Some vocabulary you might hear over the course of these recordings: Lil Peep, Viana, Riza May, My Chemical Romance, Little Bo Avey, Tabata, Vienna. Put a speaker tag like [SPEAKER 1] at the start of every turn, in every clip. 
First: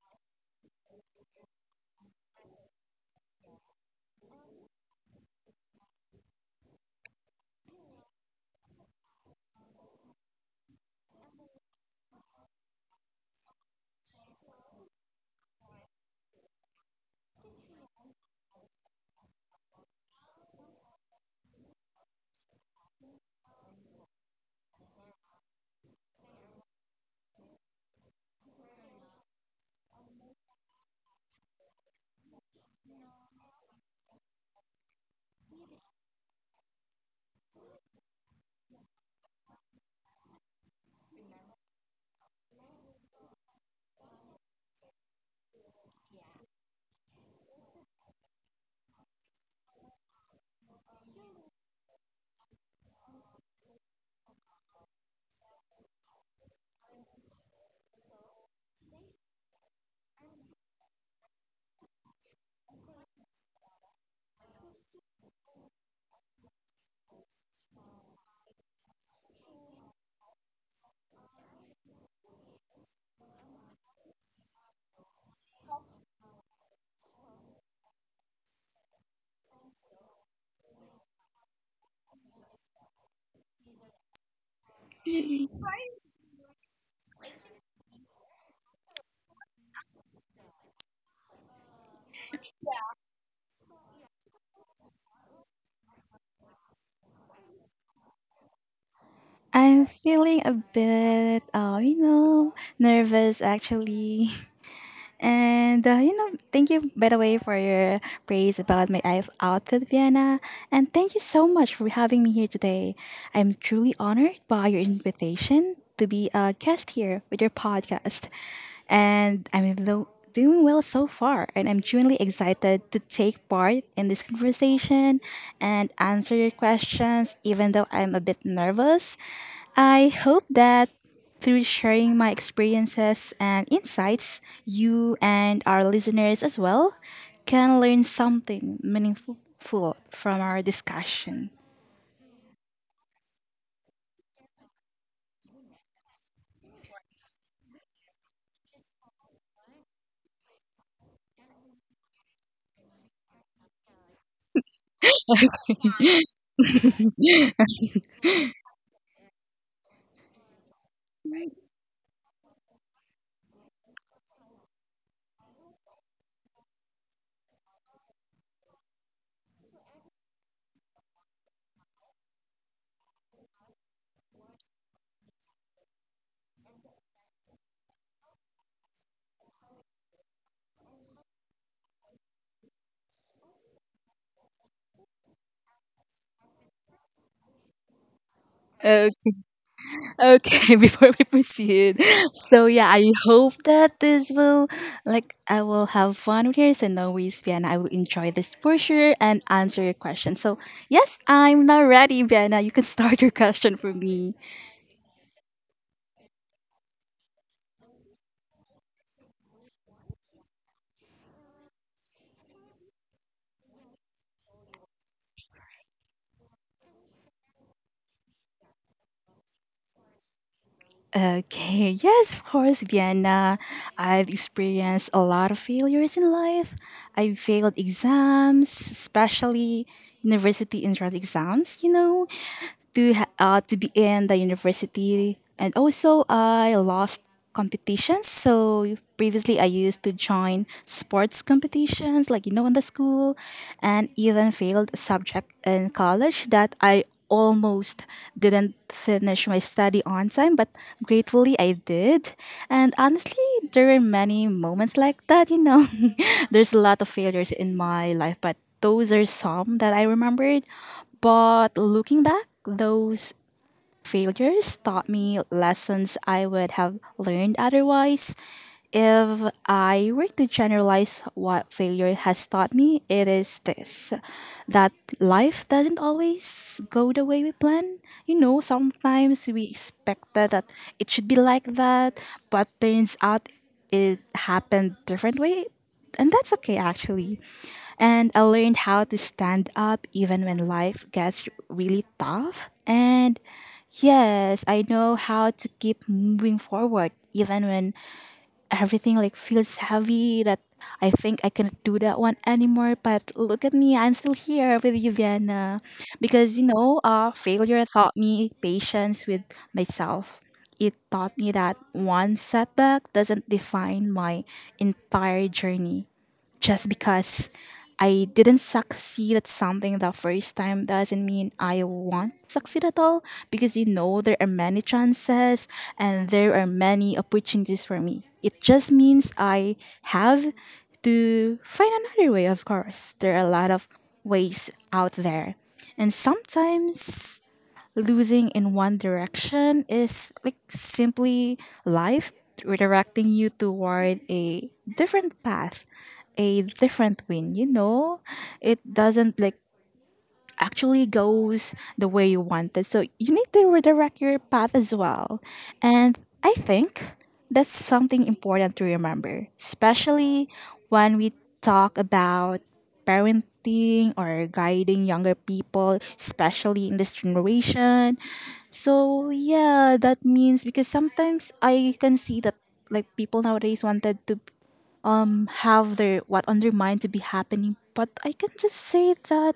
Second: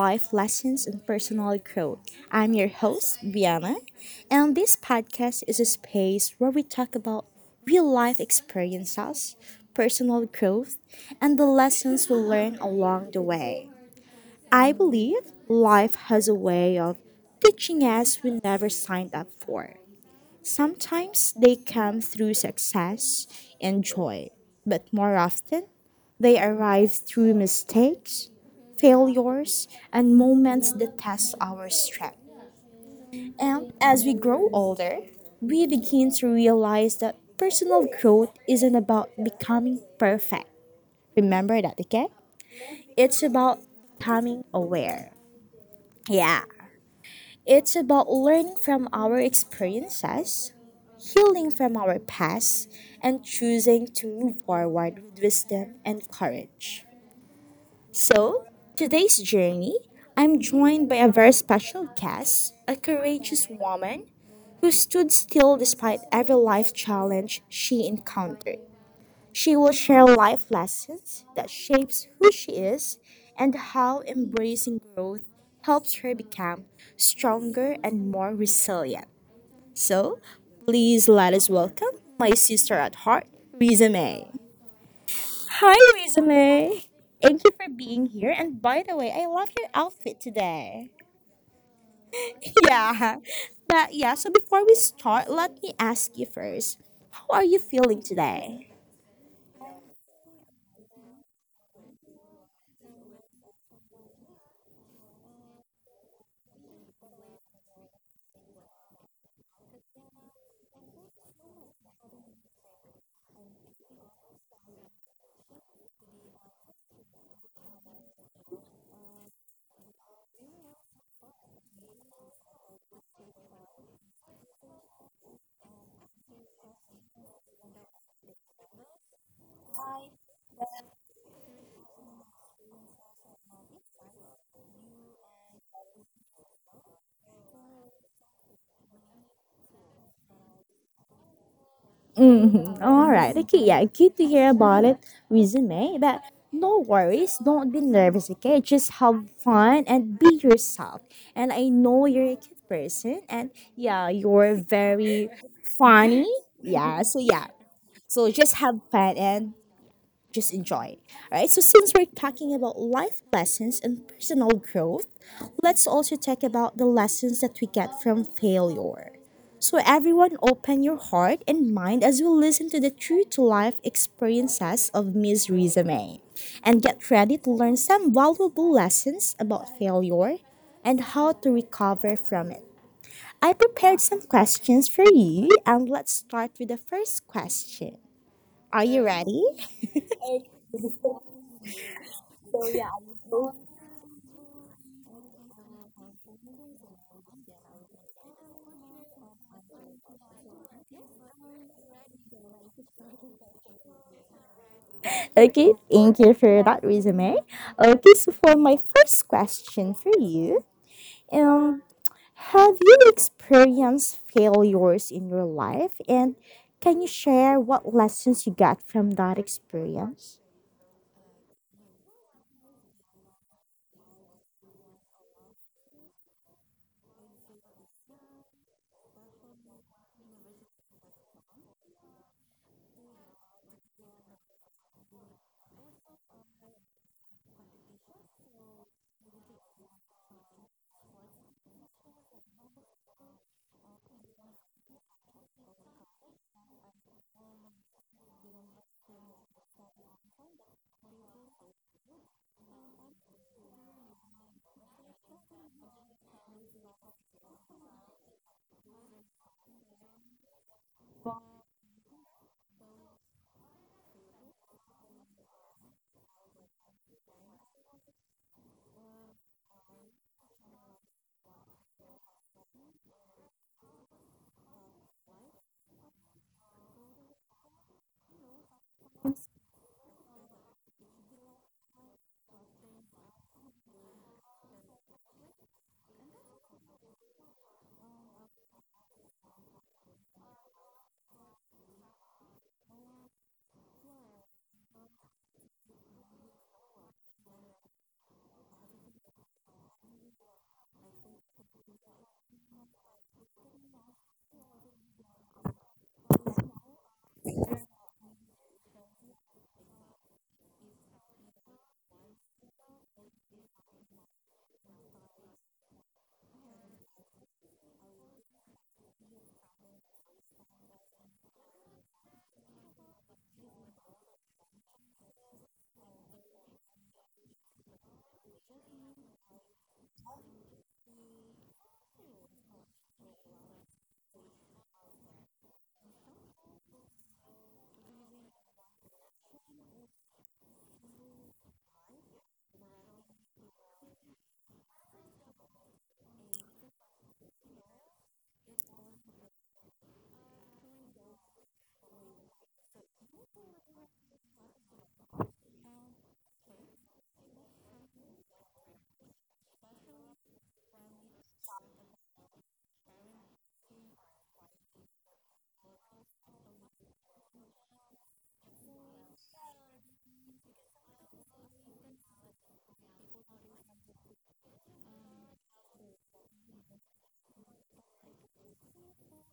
[SPEAKER 1] Life Lessons and Personal Growth. I'm your host, Viana, and this podcast is a space where we talk about real life experiences, personal growth, and the lessons we learn along the way. I believe life has a way of teaching us we never signed up for. Sometimes they come through success and joy, but more often they arrive through mistakes, failures, and moments that test our strength. And as we grow older, we begin to realize that personal growth isn't about becoming perfect. Remember that, okay? It's about becoming aware. Yeah. It's about learning from our experiences, healing from our past, and choosing to move forward with wisdom and courage. So, today's journey, I'm joined by a very special guest, a courageous woman who stood still despite every life challenge she encountered. She will share life lessons that shapes who she is and how embracing growth helps her become stronger and more resilient. So, please let us welcome my sister at heart, Riza May. Hi, Riza May. Thank you for being here. And by the way, I love your outfit today. Yeah. But yeah, so before we start, let me ask you first, how are you feeling today?
[SPEAKER 2] I'm feeling a bit, nervous actually. And thank you by the way for your praise about my outfit, Vienna. And thank you so much for having me here today. I'm truly honored by your invitation to be a guest here with your podcast. And I'm doing well so far, and I'm genuinely excited to take part in this conversation and answer your questions, even though I'm a bit nervous. I hope that through sharing my experiences and insights, you and our listeners as well can learn something meaningful from our discussion.
[SPEAKER 1] Mhm. All right. Okay. Yeah. Good to hear about it. Resume. But no worries. Don't be nervous. Okay. Just have fun and be yourself. And I know you're a cute person. And yeah, you're very funny. Yeah. So yeah. So just have fun and just enjoy. Alright, so since we're talking about life lessons and personal growth, let's also talk about the lessons that we get from failure. So, everyone, open your heart and mind as we listen to the true to life experiences of Ms. Rizame and get ready to learn some valuable lessons about failure and how to recover from it. I prepared some questions for you, and let's start with the first question. Are you
[SPEAKER 2] Okay,
[SPEAKER 1] ready?
[SPEAKER 2] okay, before we proceed. So yeah, I hope that this will like I will have fun with yours and always, Vienna. I will enjoy this for sure and answer your question. So yes, I'm now ready, Vienna. You can start your question for me.
[SPEAKER 1] Okay, thank you for that resume. Okay, so for my first question for you, um, have you experienced failures in your life, and can you share what lessons you got from that experience?
[SPEAKER 2] Okay, yes, of course, Vienna. I've experienced a lot of failures in life. I've failed exams, especially university entrance exams, to be in the university, and also I lost competitions. So previously I used to join sports competitions in the school, and even failed a subject in college that I almost didn't finish my study on time, but gratefully I did. And honestly, there were many moments like that. There's a lot of failures in my life, but those are some that I remembered. But looking back, those failures taught me lessons I would have learned otherwise. If I were to generalize what failure has taught me, it is this: that life doesn't always go the way we plan. You know, sometimes we expected that it should be like that, but turns out it happened different way, and that's okay, actually. And I learned how to stand up even when life gets really tough. And yes, I know how to keep moving forward even when everything feels heavy, that I think I cannot do that one anymore. But look at me, I'm still here with you, Vienna. Because failure taught me patience with myself. It taught me that one setback doesn't define my entire journey. Just because I didn't succeed at something the first time doesn't mean I won't succeed at all, because there are many chances, and there are many opportunities for me. It just means I have to find another way, of course. There are a lot of ways out there. And sometimes losing in one direction is simply life redirecting you toward a different path, a different win, you know? It doesn't actually goes the way you want it. So you need to redirect your path as well. And I think that's something important to remember, especially when we talk about parenting or guiding younger people, especially in this generation. So yeah, that means, because sometimes I can see that people nowadays wanted to have their what on their mind to be happening, but I can just say that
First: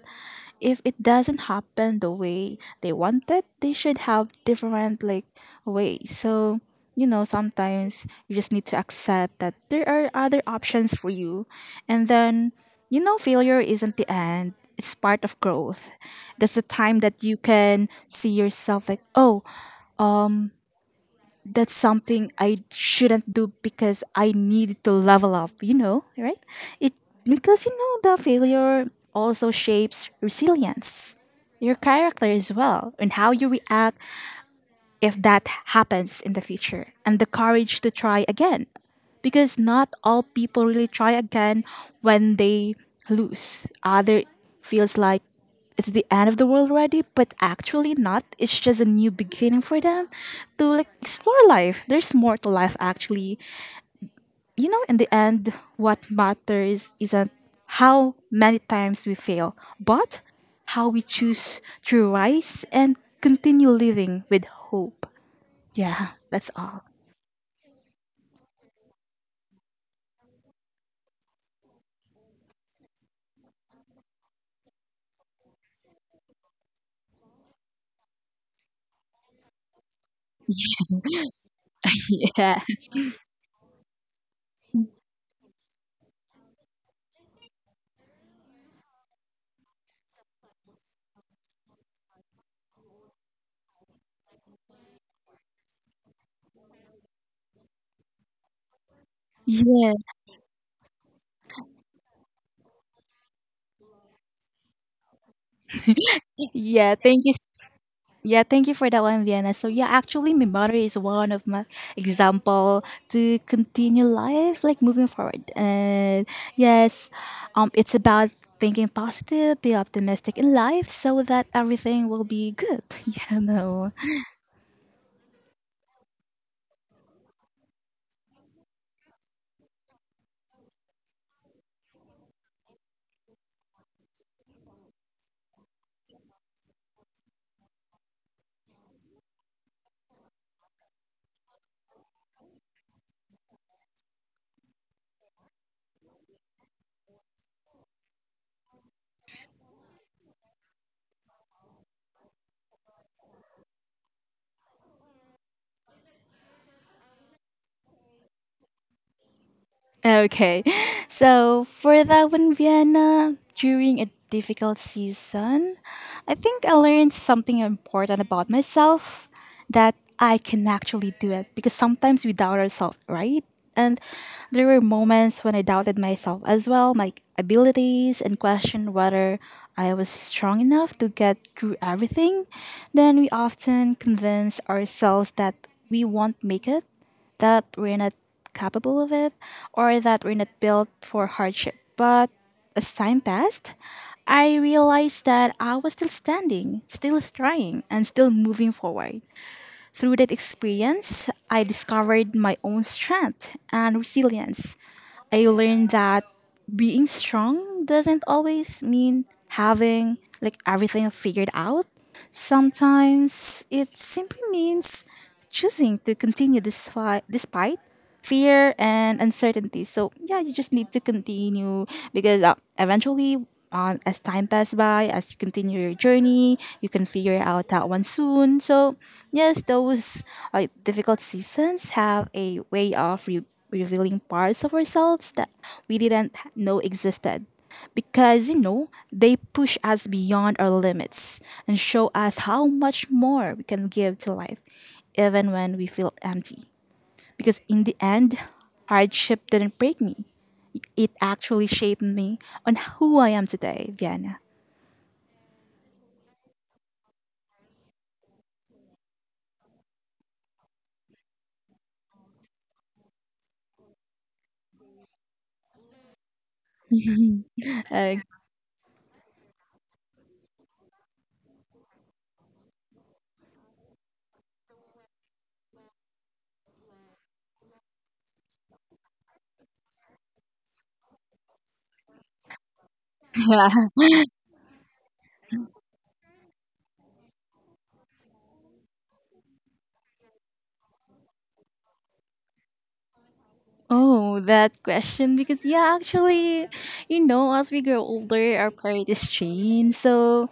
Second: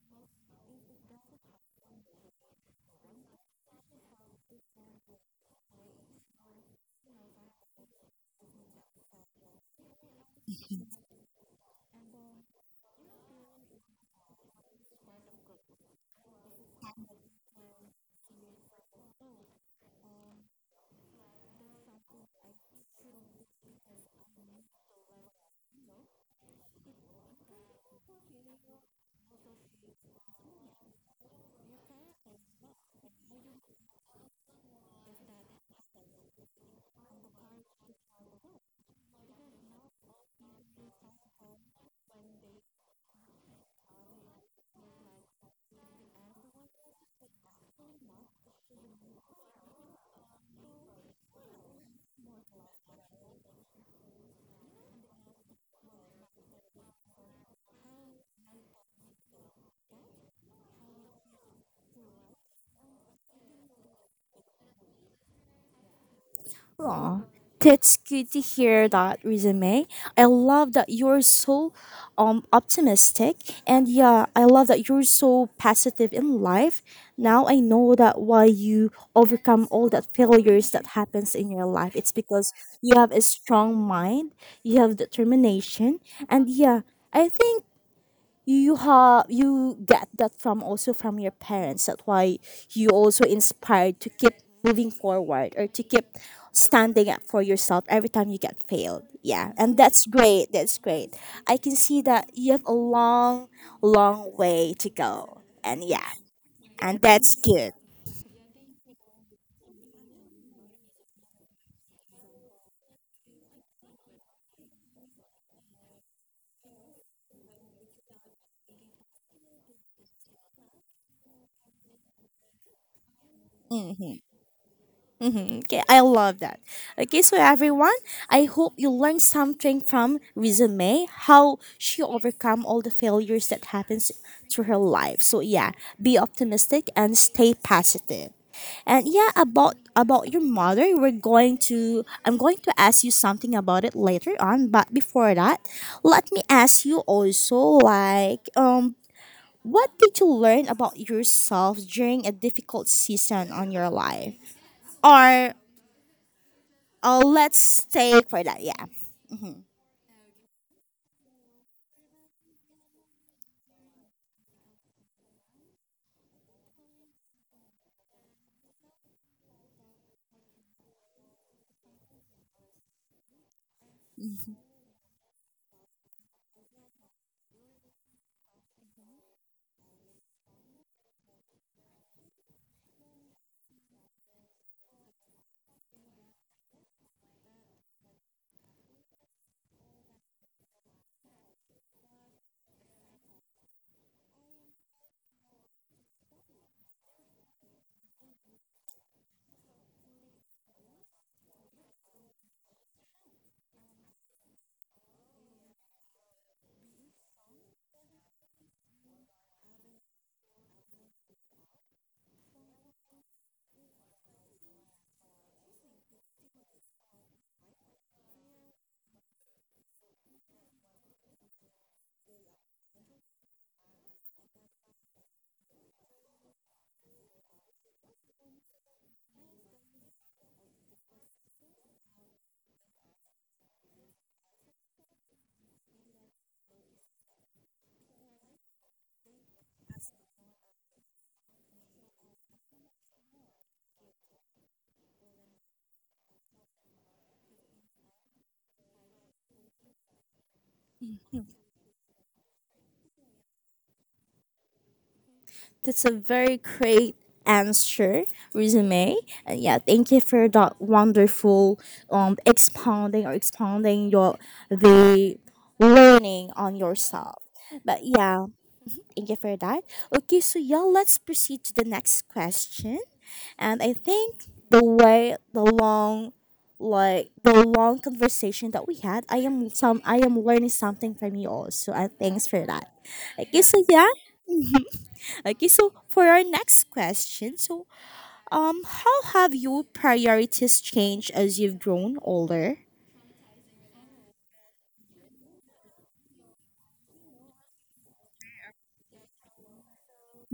[SPEAKER 2] if it doesn't happen the way they wanted, they should have different ways. So sometimes you just need to accept that there are other options for you, and then failure isn't the end, it's part of growth. That's the time that you can see yourself like, oh, that's something I shouldn't do because I need to level up, you know, right? It, because the failure also shapes resilience, your character as well, and how you react if that happens in the future, and the courage to try again. Because not all people really try again when they lose. Other feels like it's the end of the world already, but actually not. It's just a new beginning for them to explore life. There's more to life actually. You know, in the end, what matters isn't how many times we fail, but how we choose to rise and continue living with hope. Yeah, that's all.
[SPEAKER 1] Aw, that's good to hear that resume. I love that you're so optimistic, and yeah, I love that you're so positive in life. Now I know that why you overcome all that failures that happens in your life. It's because
[SPEAKER 2] Yeah.
[SPEAKER 1] you have a strong mind, you have determination, and yeah, I think you get that from also from your parents, that's why you also inspired to keep moving forward or to keep standing up for yourself every time you get failed, yeah. and
[SPEAKER 2] Yeah.
[SPEAKER 1] that's great that's great I can see that you have a long, long way to go. And yeah,
[SPEAKER 2] Yeah.
[SPEAKER 1] and
[SPEAKER 2] Thank
[SPEAKER 1] that's
[SPEAKER 2] you.
[SPEAKER 1] good.
[SPEAKER 2] Yeah, thank you for that one, Vienna. So yeah, actually my mother is one of my example to continue life, like moving forward. And yes, it's about thinking positive, be optimistic in life so that everything will be good, you know.
[SPEAKER 1] Hmm. Okay, I love that. Okay, so everyone, I hope you learned something from resume, how she overcome all the failures that happens to her life. So yeah, be optimistic and stay positive. And yeah, about your mother, we're going to I'm going to ask you something about it later on, but before that, let me ask you also, like, what did you learn about yourself during a difficult season on your life? Or Oh, let's take for that. Yeah,
[SPEAKER 2] Okay. So for that one, Vienna, during a difficult season, I think I learned something important about myself, that I can actually do it, because sometimes we doubt ourselves, right? And there were moments when I doubted myself as well, my abilities, and questioned whether I was strong enough to get through everything. Then we often convince ourselves that we won't make it, that we're not capable of it, or that we're not built for hardship. But as time passed, I realized that I was still standing, still trying, and still moving forward. Through that experience, I discovered my own strength and resilience. I learned that being strong doesn't always mean having everything figured out. Sometimes it simply means choosing to continue this fight despite fear and uncertainty. So yeah, you just need to continue, because eventually, as time passes by, as you continue your journey, you can figure out that one soon. So yes, those difficult seasons have a way of revealing parts of ourselves that we didn't know existed, because they push us beyond our limits and show us how much more we can give to life even when we feel empty, because in the end hardship didn't break me, it actually shaped me on who I am today, Vienna.
[SPEAKER 1] that's a very great answer, resume. And yeah, thank you for that wonderful expounding your the learning on yourself. But
[SPEAKER 2] Uh,
[SPEAKER 1] yeah, thank you for that. Okay, so yeah, let's proceed to the next question. And I think the way the long, like the long conversation that we had, I am learning something from you also, and thanks for that. Okay,
[SPEAKER 2] yeah.
[SPEAKER 1] so yeah. Okay, so for our next question, so how have your priorities changed as you've grown older?
[SPEAKER 2] Oh, that question. Because, yeah, actually, as we grow older, our priorities change. So,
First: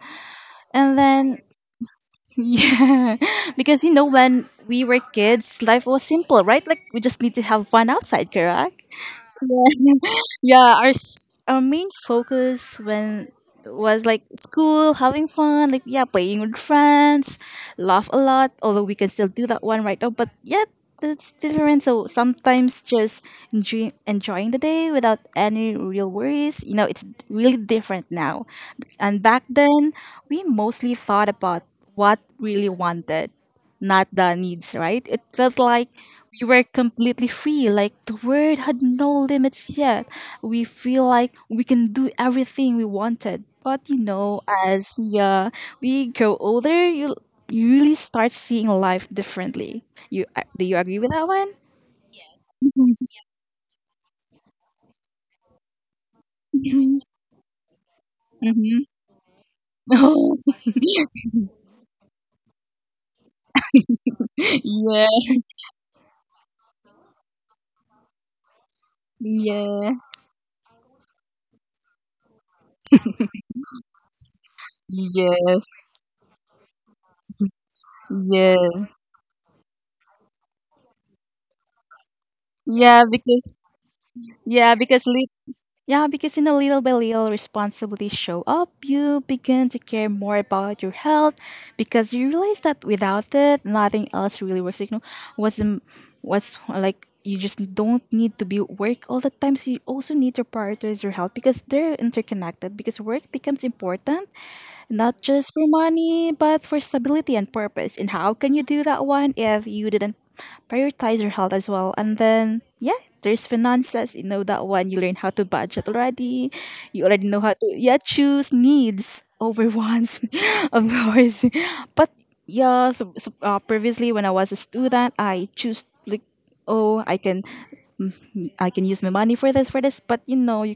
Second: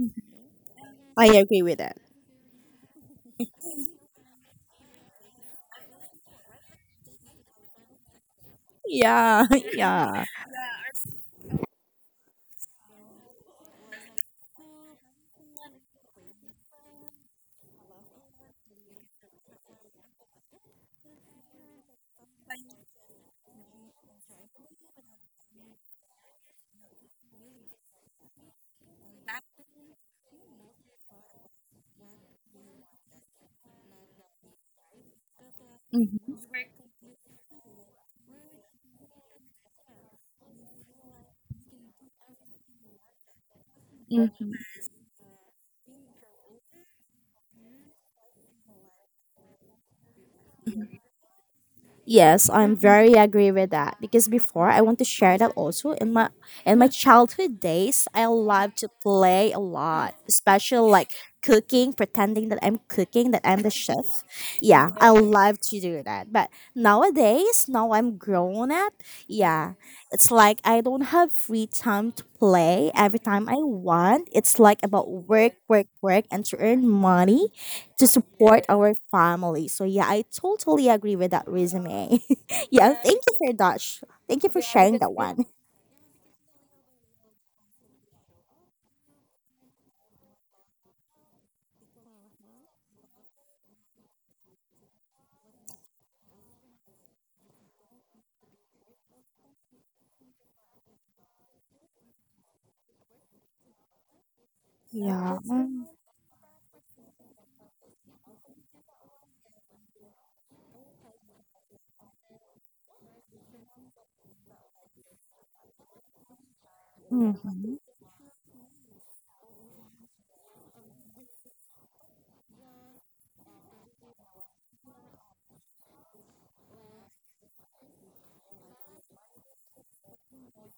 [SPEAKER 2] and
[SPEAKER 1] I
[SPEAKER 2] then.
[SPEAKER 1] agree with that.
[SPEAKER 2] Yeah, because when we were kids, life was simple, right? Like we just need to have fun outside, correct?
[SPEAKER 1] Yeah, yeah.
[SPEAKER 2] Yeah, our main focus when was like school, having fun, like yeah, playing with friends, laugh a lot. Although we can still do that one right now, but yeah, that's different. So sometimes just enjoying the day without any real worries. You know, it's really different now, and back then we mostly thought about what really wanted, not the needs, right? It felt like
[SPEAKER 1] Mm-hmm,
[SPEAKER 2] we
[SPEAKER 1] mm-hmm.
[SPEAKER 2] were completely free, like the world had no limits yet. We feel like we can do everything we wanted. But you know, as yeah, we grow older, you really start seeing life differently. You do you agree with that one?
[SPEAKER 1] Yes, I'm very agree with that, because before I want to share that also in my
[SPEAKER 2] Mm-hmm.
[SPEAKER 1] childhood days, I love to play a lot, especially like cooking, pretending that I'm cooking, that I'm the chef. Yeah, I
[SPEAKER 2] Yeah,
[SPEAKER 1] love to do that. But nowadays, now I'm grown up, yeah,
[SPEAKER 2] yeah,
[SPEAKER 1] it's like I don't have free time to play every time I want. It's like about work,
[SPEAKER 2] yes,
[SPEAKER 1] work, work and to earn money to support our family. So yeah, I totally agree with that resume. Yeah, thank you for
[SPEAKER 2] yes,
[SPEAKER 1] that. Thank you for
[SPEAKER 2] yeah.
[SPEAKER 1] sharing that one.
[SPEAKER 2] Yeah, because in a little by little responsibilities show up, you begin to care more about your health, because you realize that without it, nothing else really works. You know, what's the, what's like you just don't need to be work all the time. So you also need to prioritize your health because they're interconnected. Because work becomes important not
[SPEAKER 1] Yeah.
[SPEAKER 2] just for money, but for stability and purpose. And how can you do that one if you didn't prioritize your health as well? And then, yeah, there's finances. You know that one. You learn how to budget already. You already know how to,
[SPEAKER 1] Mhm.
[SPEAKER 2] yeah, choose needs over wants, of course. But yeah, so, previously when I was a student, I choose like, oh, I can use my money for this, for this. But you know, you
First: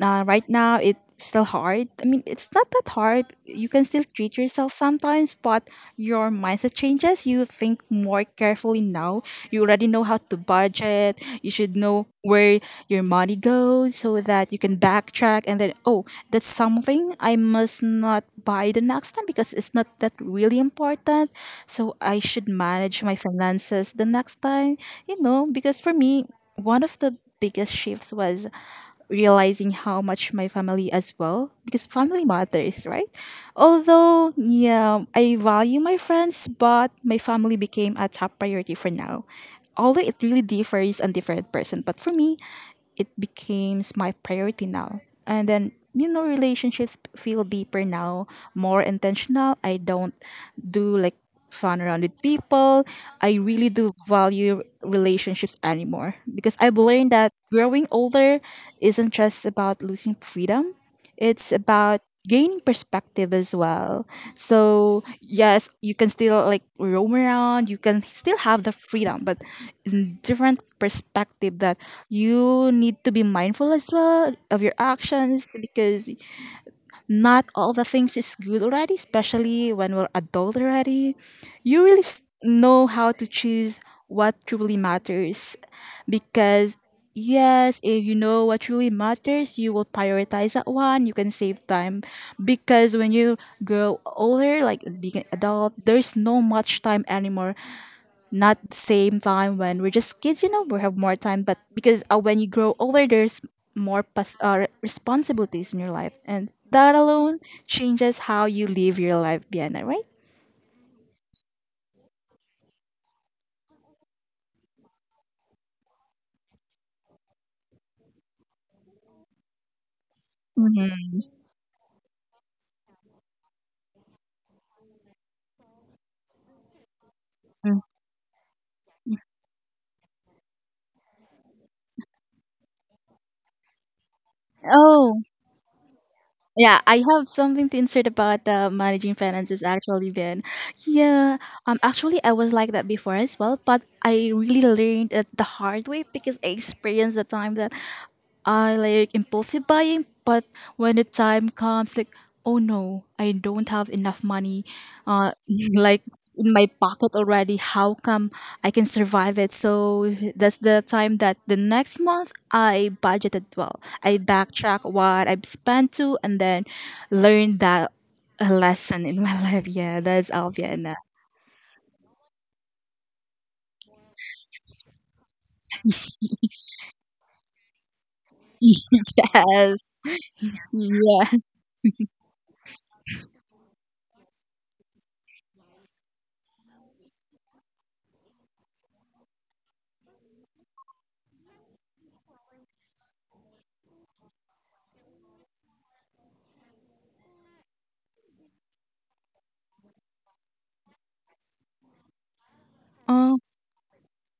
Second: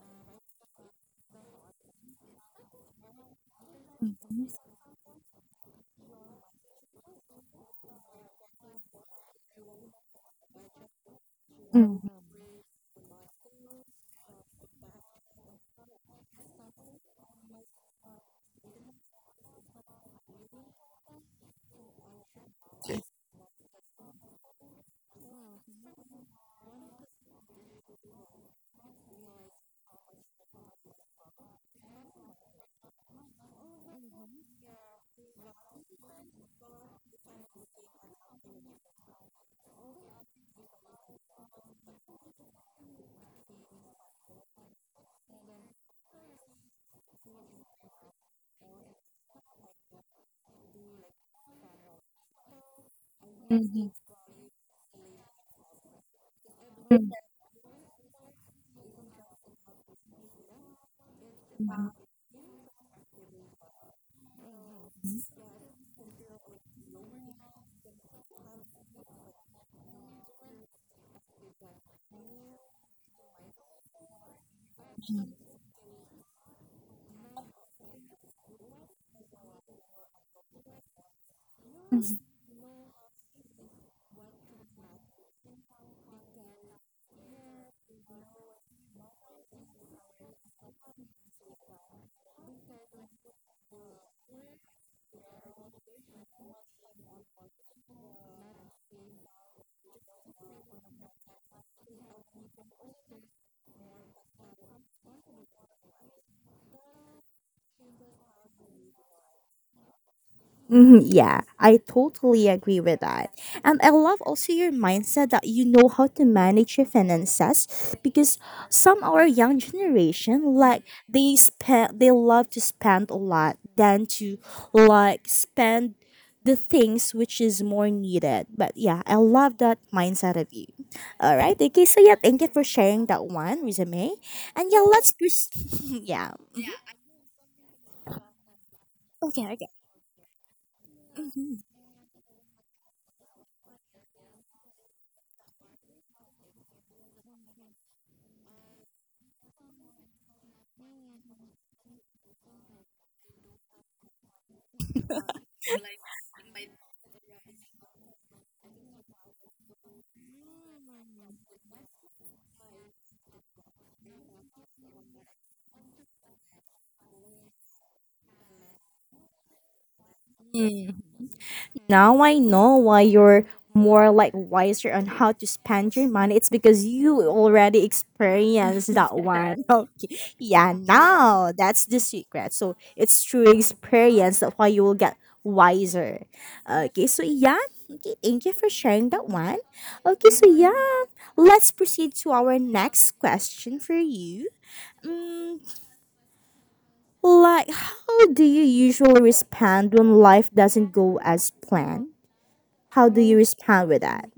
[SPEAKER 2] right now it's still hard. I mean, it's not that hard. You can still treat yourself sometimes, but your mindset changes. You think more carefully now. You already know how to budget. You should know where your money goes so that you can backtrack, and then, oh, that's something I must not buy the next time because it's not that really important. So I should manage my finances the next time, you know, because for me, one of the biggest shifts was realizing how much my family as well, because family matters, right? Although yeah, I value my friends, but my family became a top priority for now. Although it really differs on different person, but for me it becomes my priority now. And then, you know, relationships feel deeper now, more intentional. I don't do fun around with people. I really do value relationships anymore, because I've learned that growing older isn't just about losing freedom, it's about gaining perspective as well. So yes, you can still roam around, you can still have the freedom, but in different perspective, that you need to be mindful as well of your actions, because not all the things is good already, especially when we're adult already. You really know how to choose what truly matters because yes, if you know what truly matters, you will prioritize that one. You can save time because when you grow older, like being an adult, there's no much time anymore, not the same time when we're just kids. We have more time. But because when you grow older, there's more responsibilities in your life. And that alone changes how you live your life, Bianna, right?
[SPEAKER 1] Mhm, yeah, I totally agree with that. And I love also your mindset that you know how to manage your finances, because some our young generation, like,
[SPEAKER 2] Mm-hmm.
[SPEAKER 1] they love to spend a lot than to, like, spend the things which is more needed. But yeah, I love that mindset of you. All right. Okay, so yeah, thank you for sharing that one, resume. And yeah, let's
[SPEAKER 2] Oh,
[SPEAKER 1] pers-. Yeah.
[SPEAKER 2] yeah. I have something to insert about managing
[SPEAKER 1] Okay,
[SPEAKER 2] finances
[SPEAKER 1] okay.
[SPEAKER 2] actually, Ben. Yeah. Actually, I was like that before as well, but I really learned it the hard way because I experienced the time that I like impulsive buying. But when the time comes, like, oh no, I don't have enough money, uh, like in my pocket already. How come I can survive it? So that's the time that the next month I budgeted well. I backtrack what I've spent to, and then learn that a lesson in my life. Yeah, that's Alvia.
[SPEAKER 1] Mm. Now I know why you're more, like, wiser on how to spend your money. It's because you already experienced
[SPEAKER 2] Yes,
[SPEAKER 1] that one.
[SPEAKER 2] yeah.
[SPEAKER 1] Okay. Yeah, now that's the secret. So it's through experience that why you will get wiser. Okay, so yeah. Okay, thank you for sharing that one. Okay, so yeah, let's proceed to our next question for you. Mm, like, how do you usually respond when life doesn't go as planned? How do you respond with that?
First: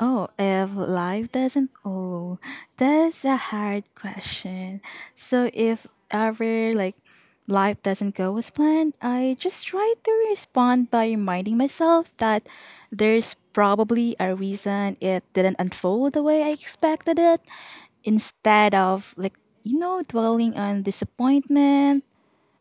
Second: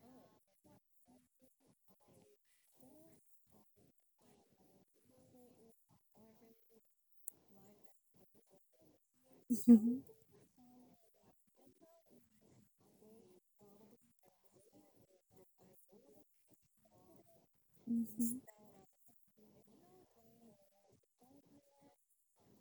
[SPEAKER 2] Oh, if life doesn't oh, that's a hard question. So if ever, like, life doesn't go as planned, I just try to respond by reminding myself that there's probably a reason it didn't unfold the way I expected it. Instead of, like, dwelling on disappointment,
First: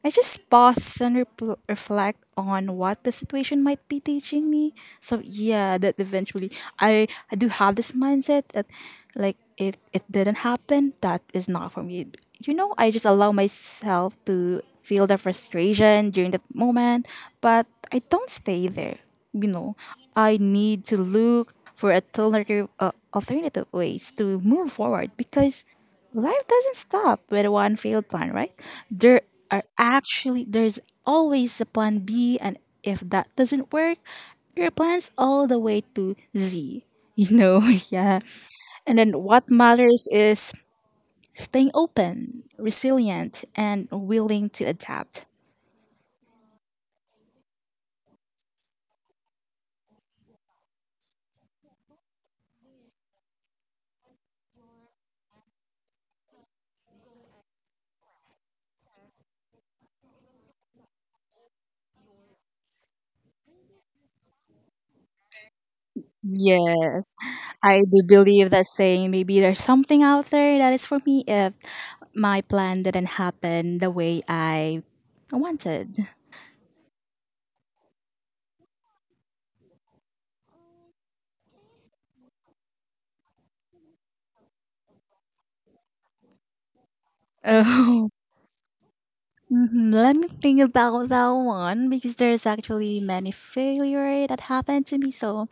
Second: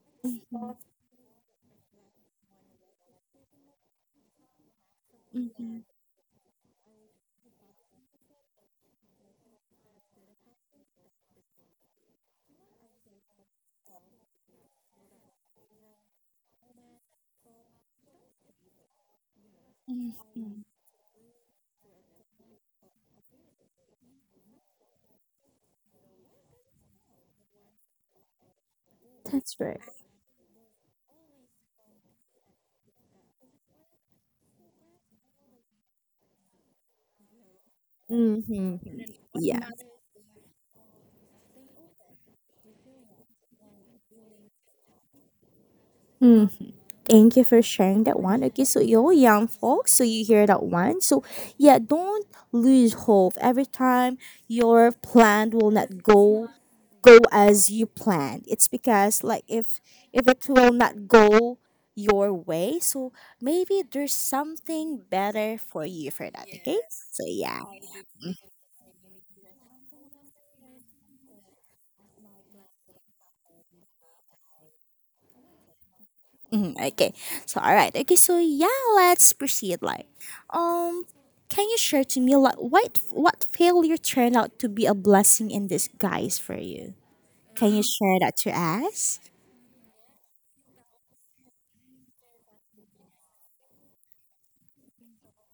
[SPEAKER 2] I just pause and repl reflect on what the situation might be teaching me. So yeah, that eventually I, I do have this mindset that, like, if it didn't happen, that is not for me. I just allow myself to feel the frustration during that moment, but I don't stay there. You know, I need to look for alternative alternative ways to move forward because life doesn't stop with one failed plan, right? There
[SPEAKER 1] That's
[SPEAKER 2] are
[SPEAKER 1] right.
[SPEAKER 2] actually there's always a plan B, and if that doesn't work, there are plans all the way to Z. You know, yeah. And
[SPEAKER 1] Mm-hmm.
[SPEAKER 2] then what
[SPEAKER 1] Yeah.
[SPEAKER 2] matters is staying open, resilient, and willing to adapt.
[SPEAKER 1] Mm, thank you for sharing that one. Okay, so yo, young folks, so you hear that one. So yeah, don't lose hope. Every time your plan will not go as you planned. It's because, like, if it will not go your way, so maybe there's something better for you for that. Okay.
[SPEAKER 2] Yes,
[SPEAKER 1] So yeah.
[SPEAKER 2] I do believe that saying, maybe there's something out there that is for me if my plan didn't happen the way I wanted.
[SPEAKER 1] Mhm, okay. So all right. Okay. So yeah, let's proceed. Like, um, can you share to me, like, what failure turned out to be a blessing in disguise for you? Can you
[SPEAKER 2] Oh.
[SPEAKER 1] share that to us?
[SPEAKER 2] Mhm. Let me think about that one because there's actually many failure that happened to me. So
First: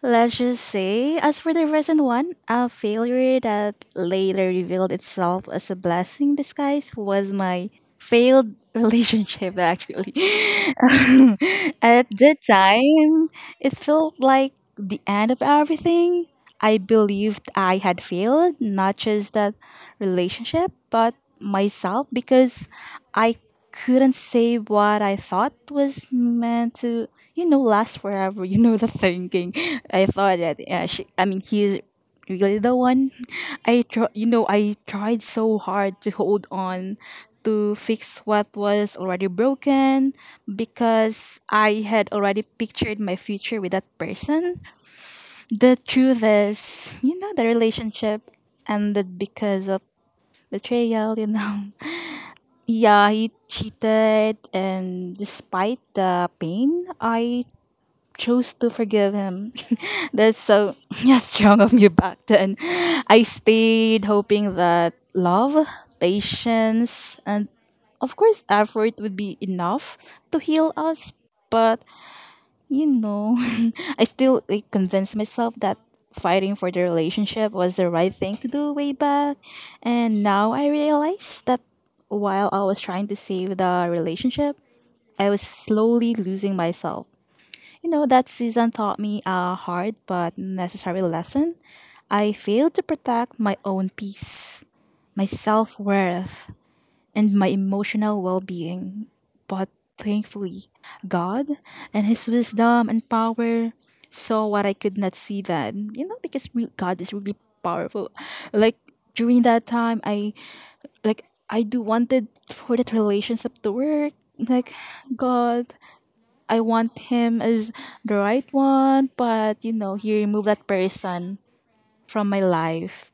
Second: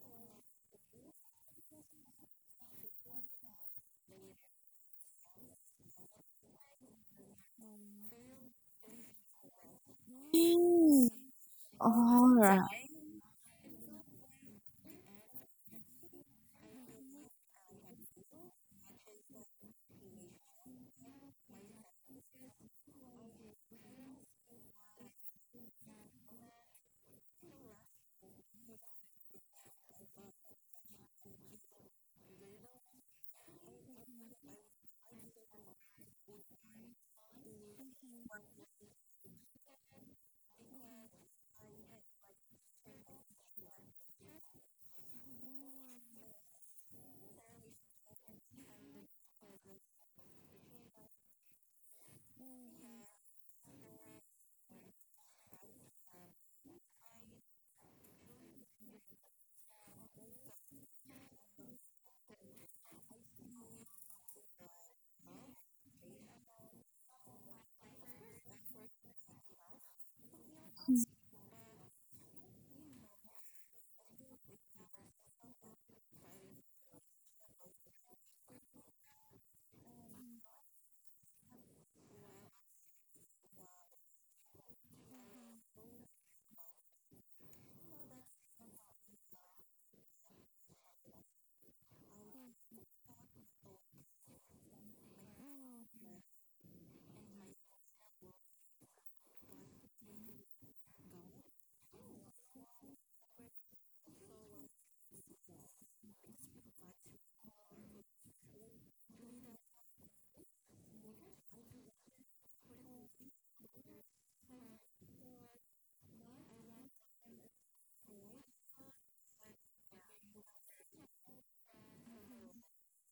[SPEAKER 2] let's just say, as for the recent one, a failure that later revealed itself as a blessing disguise was my failed relationship. Actually,
[SPEAKER 1] Mm,
[SPEAKER 2] at
[SPEAKER 1] all
[SPEAKER 2] the
[SPEAKER 1] right.
[SPEAKER 2] time, it felt like the end of everything. I believed I had failed, not just that relationship, but myself, because I couldn't say what I thought was meant to, last forever. You know, the thinking. I thought that, yeah, she, I mean, he's really the one. I tr- you know I tried so hard to hold on, to fix what was already broken, because I had already pictured my future with that person. The truth is, the relationship ended because of betrayal. Yeah, he cheated, and despite the pain, I chose to forgive him. That's so yeah, strong of me back then. I stayed hoping that love, patience, and of course effort would be enough to heal us. But you know, I still, like, convinced myself that fighting for the relationship was the right thing to do way back. And now I realize that while I was trying to save the relationship, I was slowly losing myself. That season taught me a hard but necessary lesson. I failed to protect my own peace, my self worth, and my emotional well being. But thankfully, God and His wisdom and power saw what I could not see then. Because God is really powerful. Like, during that time, I do wanted for that relationship to work. Like, God, I want him as the right one, but he removed that person from my life.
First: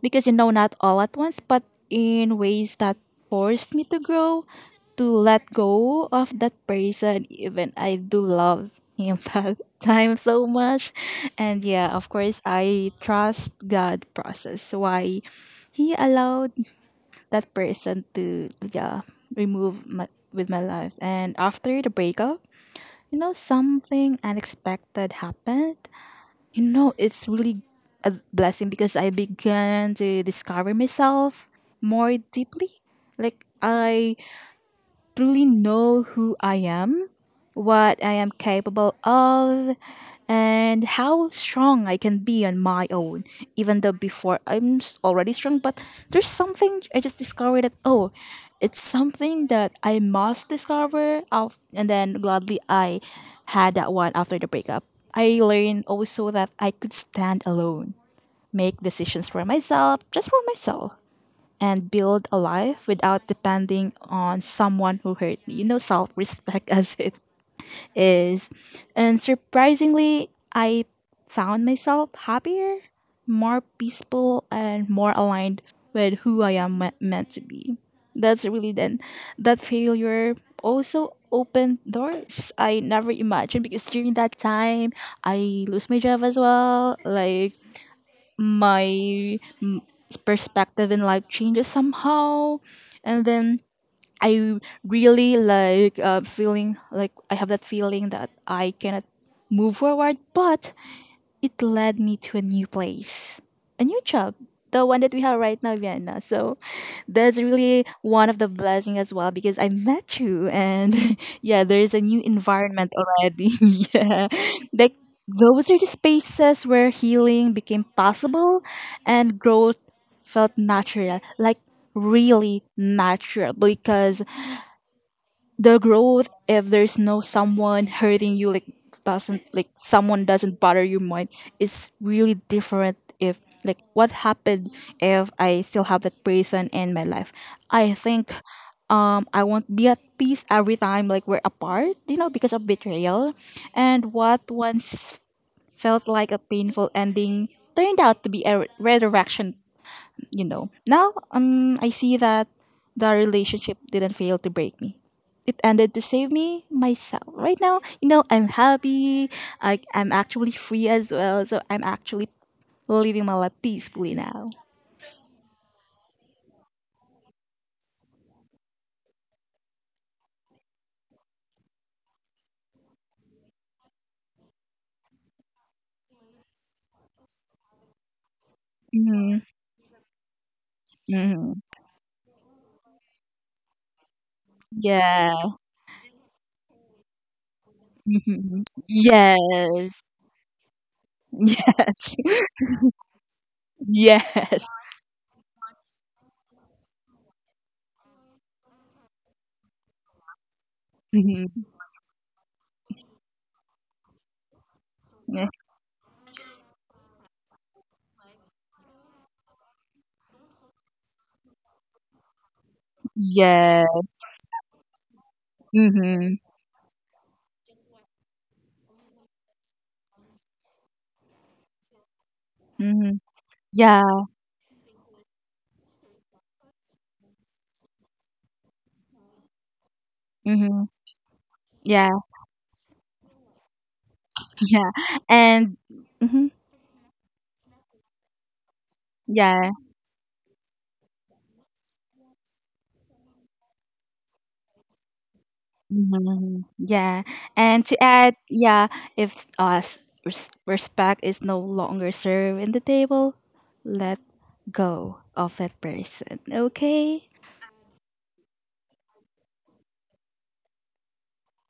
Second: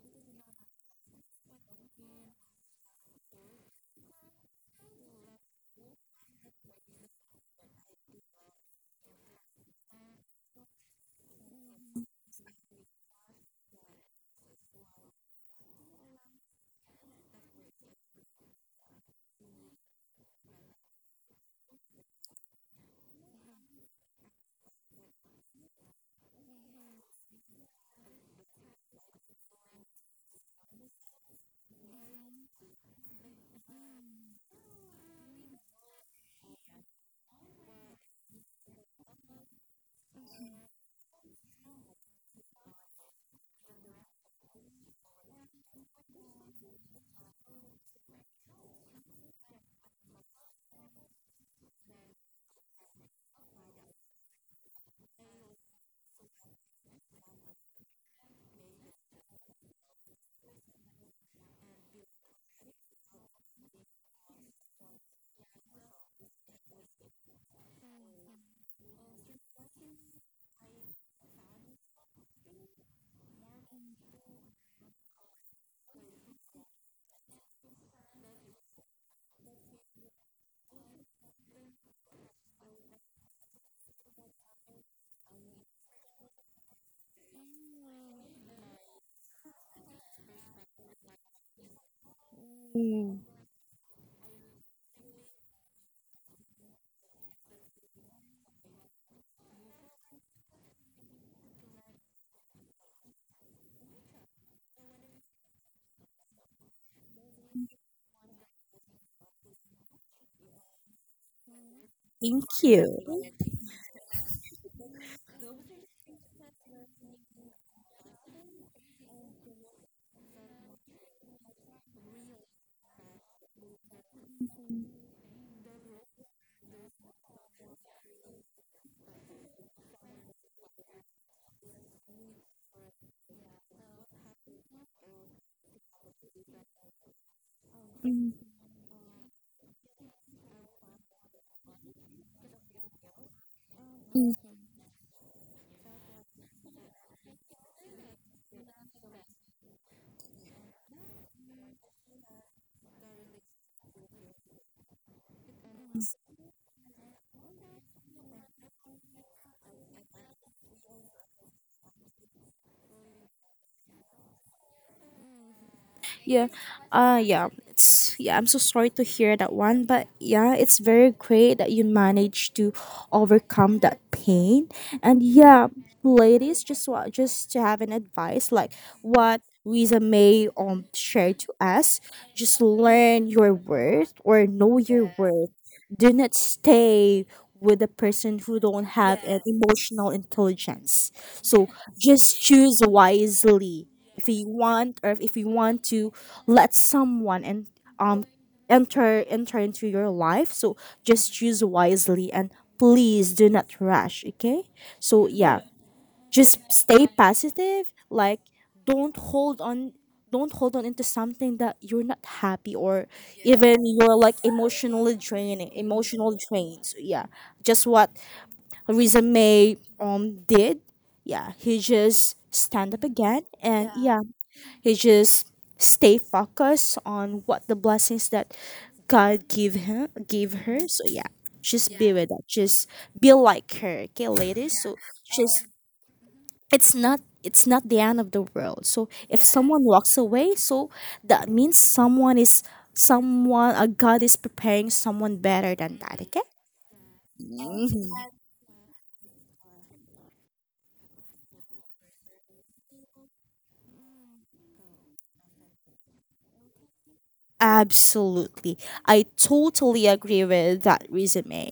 [SPEAKER 2] Because not all at once, but in ways that forced me to grow, to let go of that person, even I do love him that time so much. And yeah, of course I trust God process why he allowed that person to, yeah, remove my with my life. And after the breakup, something unexpected happened. It's really a blessing because I began to discover myself more deeply. Like, I truly know who I am, what I am capable of, and how strong I can be on my own. Even though before I'm already strong, but there's something I just discovered that, oh, it's something that I must discover. Of and then, gladly, I had that one after the breakup. I learned also that I could stand alone, make decisions for myself, just for myself, and build a life without depending on someone who hurt me. Self respect as it is. And surprisingly, I found myself happier, more peaceful, and more aligned with who I am meant to be. That's really then that failure also opened doors I never imagined because during that time I lose my job as well. Like, my perspective in life changes somehow, and then I really, like, feeling like I have that feeling that I cannot move forward. But it led me to a new place, a new job, the one that we have right now, Vienna. So that's really one of the blessing as well because I met you. And yeah, there is a new
[SPEAKER 1] Thank
[SPEAKER 2] environment
[SPEAKER 1] you.
[SPEAKER 2] already. Yeah, like, those are the spaces where healing became possible, and growth felt natural, like really natural, because the growth, if there's no someone hurting you, like, doesn't, like, someone doesn't bother your mind, is really different. If, like, what happened, if I still have that person in my life, I think I won't be at peace every time, like, we're apart, because of betrayal. And what once felt like a painful ending turned out to be a redirection. Now, I see that the relationship didn't fail to break me. It ended to save me, myself. Right now, I'm happy. I'm actually free as well. So I'm actually living my life peacefully now.
[SPEAKER 1] Yeah. Yeah. It's, yeah, I'm so sorry to hear that one, but yeah, it's very great that you managed to overcome that pain. And yeah, ladies, just to have an advice, like
[SPEAKER 2] Hmm.
[SPEAKER 1] what Lisa May shared to
[SPEAKER 2] Hmm.
[SPEAKER 1] us, just learn your worth or know your
[SPEAKER 2] Yeah.
[SPEAKER 1] worth, do not stay with a person who
[SPEAKER 2] Mhm.
[SPEAKER 1] don't have an, yes, emotional
[SPEAKER 2] Yes.
[SPEAKER 1] intelligence. So, yes,
[SPEAKER 2] Yes.
[SPEAKER 1] just choose wisely if you
[SPEAKER 2] Yes.
[SPEAKER 1] want or if you want to let someone and um enter into your life. So just choose
[SPEAKER 2] Mhm.
[SPEAKER 1] wisely, and please do not rush, okay? So
[SPEAKER 2] Yeah.
[SPEAKER 1] yeah, just stay positive, like, don't hold on don't hold on into something that you're not happy or even
[SPEAKER 2] Yeah.
[SPEAKER 1] you're, like, emotionally draining, emotional
[SPEAKER 2] Hmm.
[SPEAKER 1] drains, yeah, just what Risa May did, yeah, he just stand up
[SPEAKER 2] Hmm.
[SPEAKER 1] again, and
[SPEAKER 2] Yeah.
[SPEAKER 1] yeah, he just stay focused on what the blessings that God give him gave
[SPEAKER 2] Hmm.
[SPEAKER 1] her. So yeah, just be
[SPEAKER 2] Yeah.
[SPEAKER 1] with that, just be like her, okay, ladies?
[SPEAKER 2] Yeah.
[SPEAKER 1] So just
[SPEAKER 2] And hmm,
[SPEAKER 1] it's not the end of the world. So if
[SPEAKER 2] yeah.
[SPEAKER 1] someone, yes, walks away, so that means someone is someone a god is preparing someone better than that, okay?
[SPEAKER 2] Mhm. Yeah, and to add, yeah, if respect is no longer served in the table, let go of that person. Okay.
[SPEAKER 1] Absolutely. I totally agree with that resume.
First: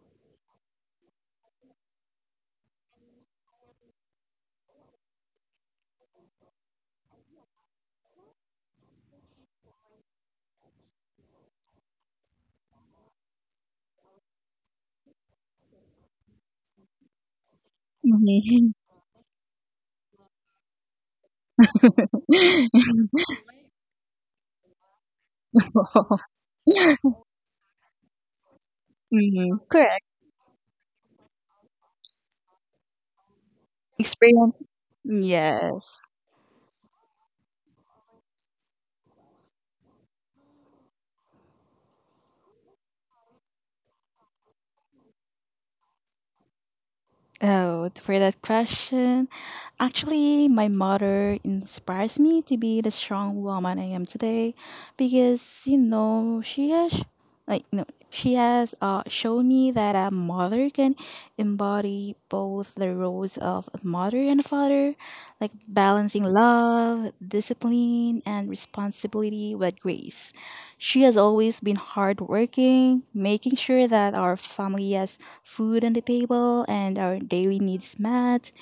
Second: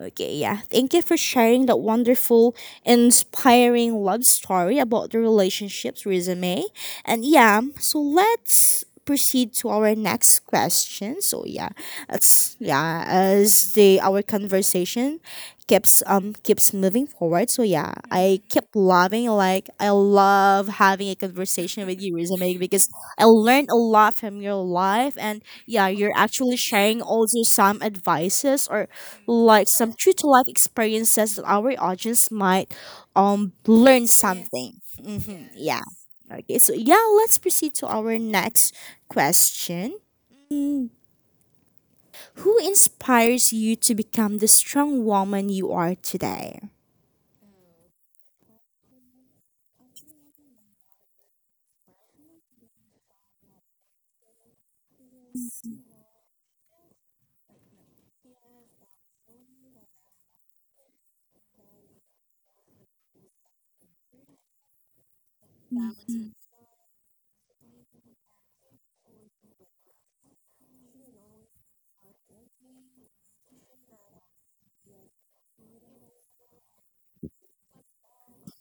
[SPEAKER 1] Okay, yeah. Thank you for sharing that wonderful, inspiring love story about the relationships, resume. And yeah, so let's proceed to our next question. So yeah, that's, yeah, as the our conversation keeps moving forward. So yeah, I keep
[SPEAKER 2] Mhm.
[SPEAKER 1] loving like I love having a conversation with you, resume, because I learned a lot from your life, and yeah, you're actually sharing also some advices or
[SPEAKER 2] Mhm.
[SPEAKER 1] like some
[SPEAKER 2] Correct.
[SPEAKER 1] true to life experiences that our audience might learn, yes,
[SPEAKER 2] Experience.
[SPEAKER 1] something. Hmm. Yeah.
[SPEAKER 2] Yes.
[SPEAKER 1] Yes. Okay, so yeah, let's proceed to our next question. Who inspires you to become the strong woman you are today?
[SPEAKER 2] Oh, for that question. Actually, my mother inspires me to be the strong woman I am today because she has like no she has shown me that a mother can embody both the roles of a mother and a father, like balancing love, discipline, and responsibility with grace. She has always been hardworking, making sure that our family has food on the table and our daily needs met.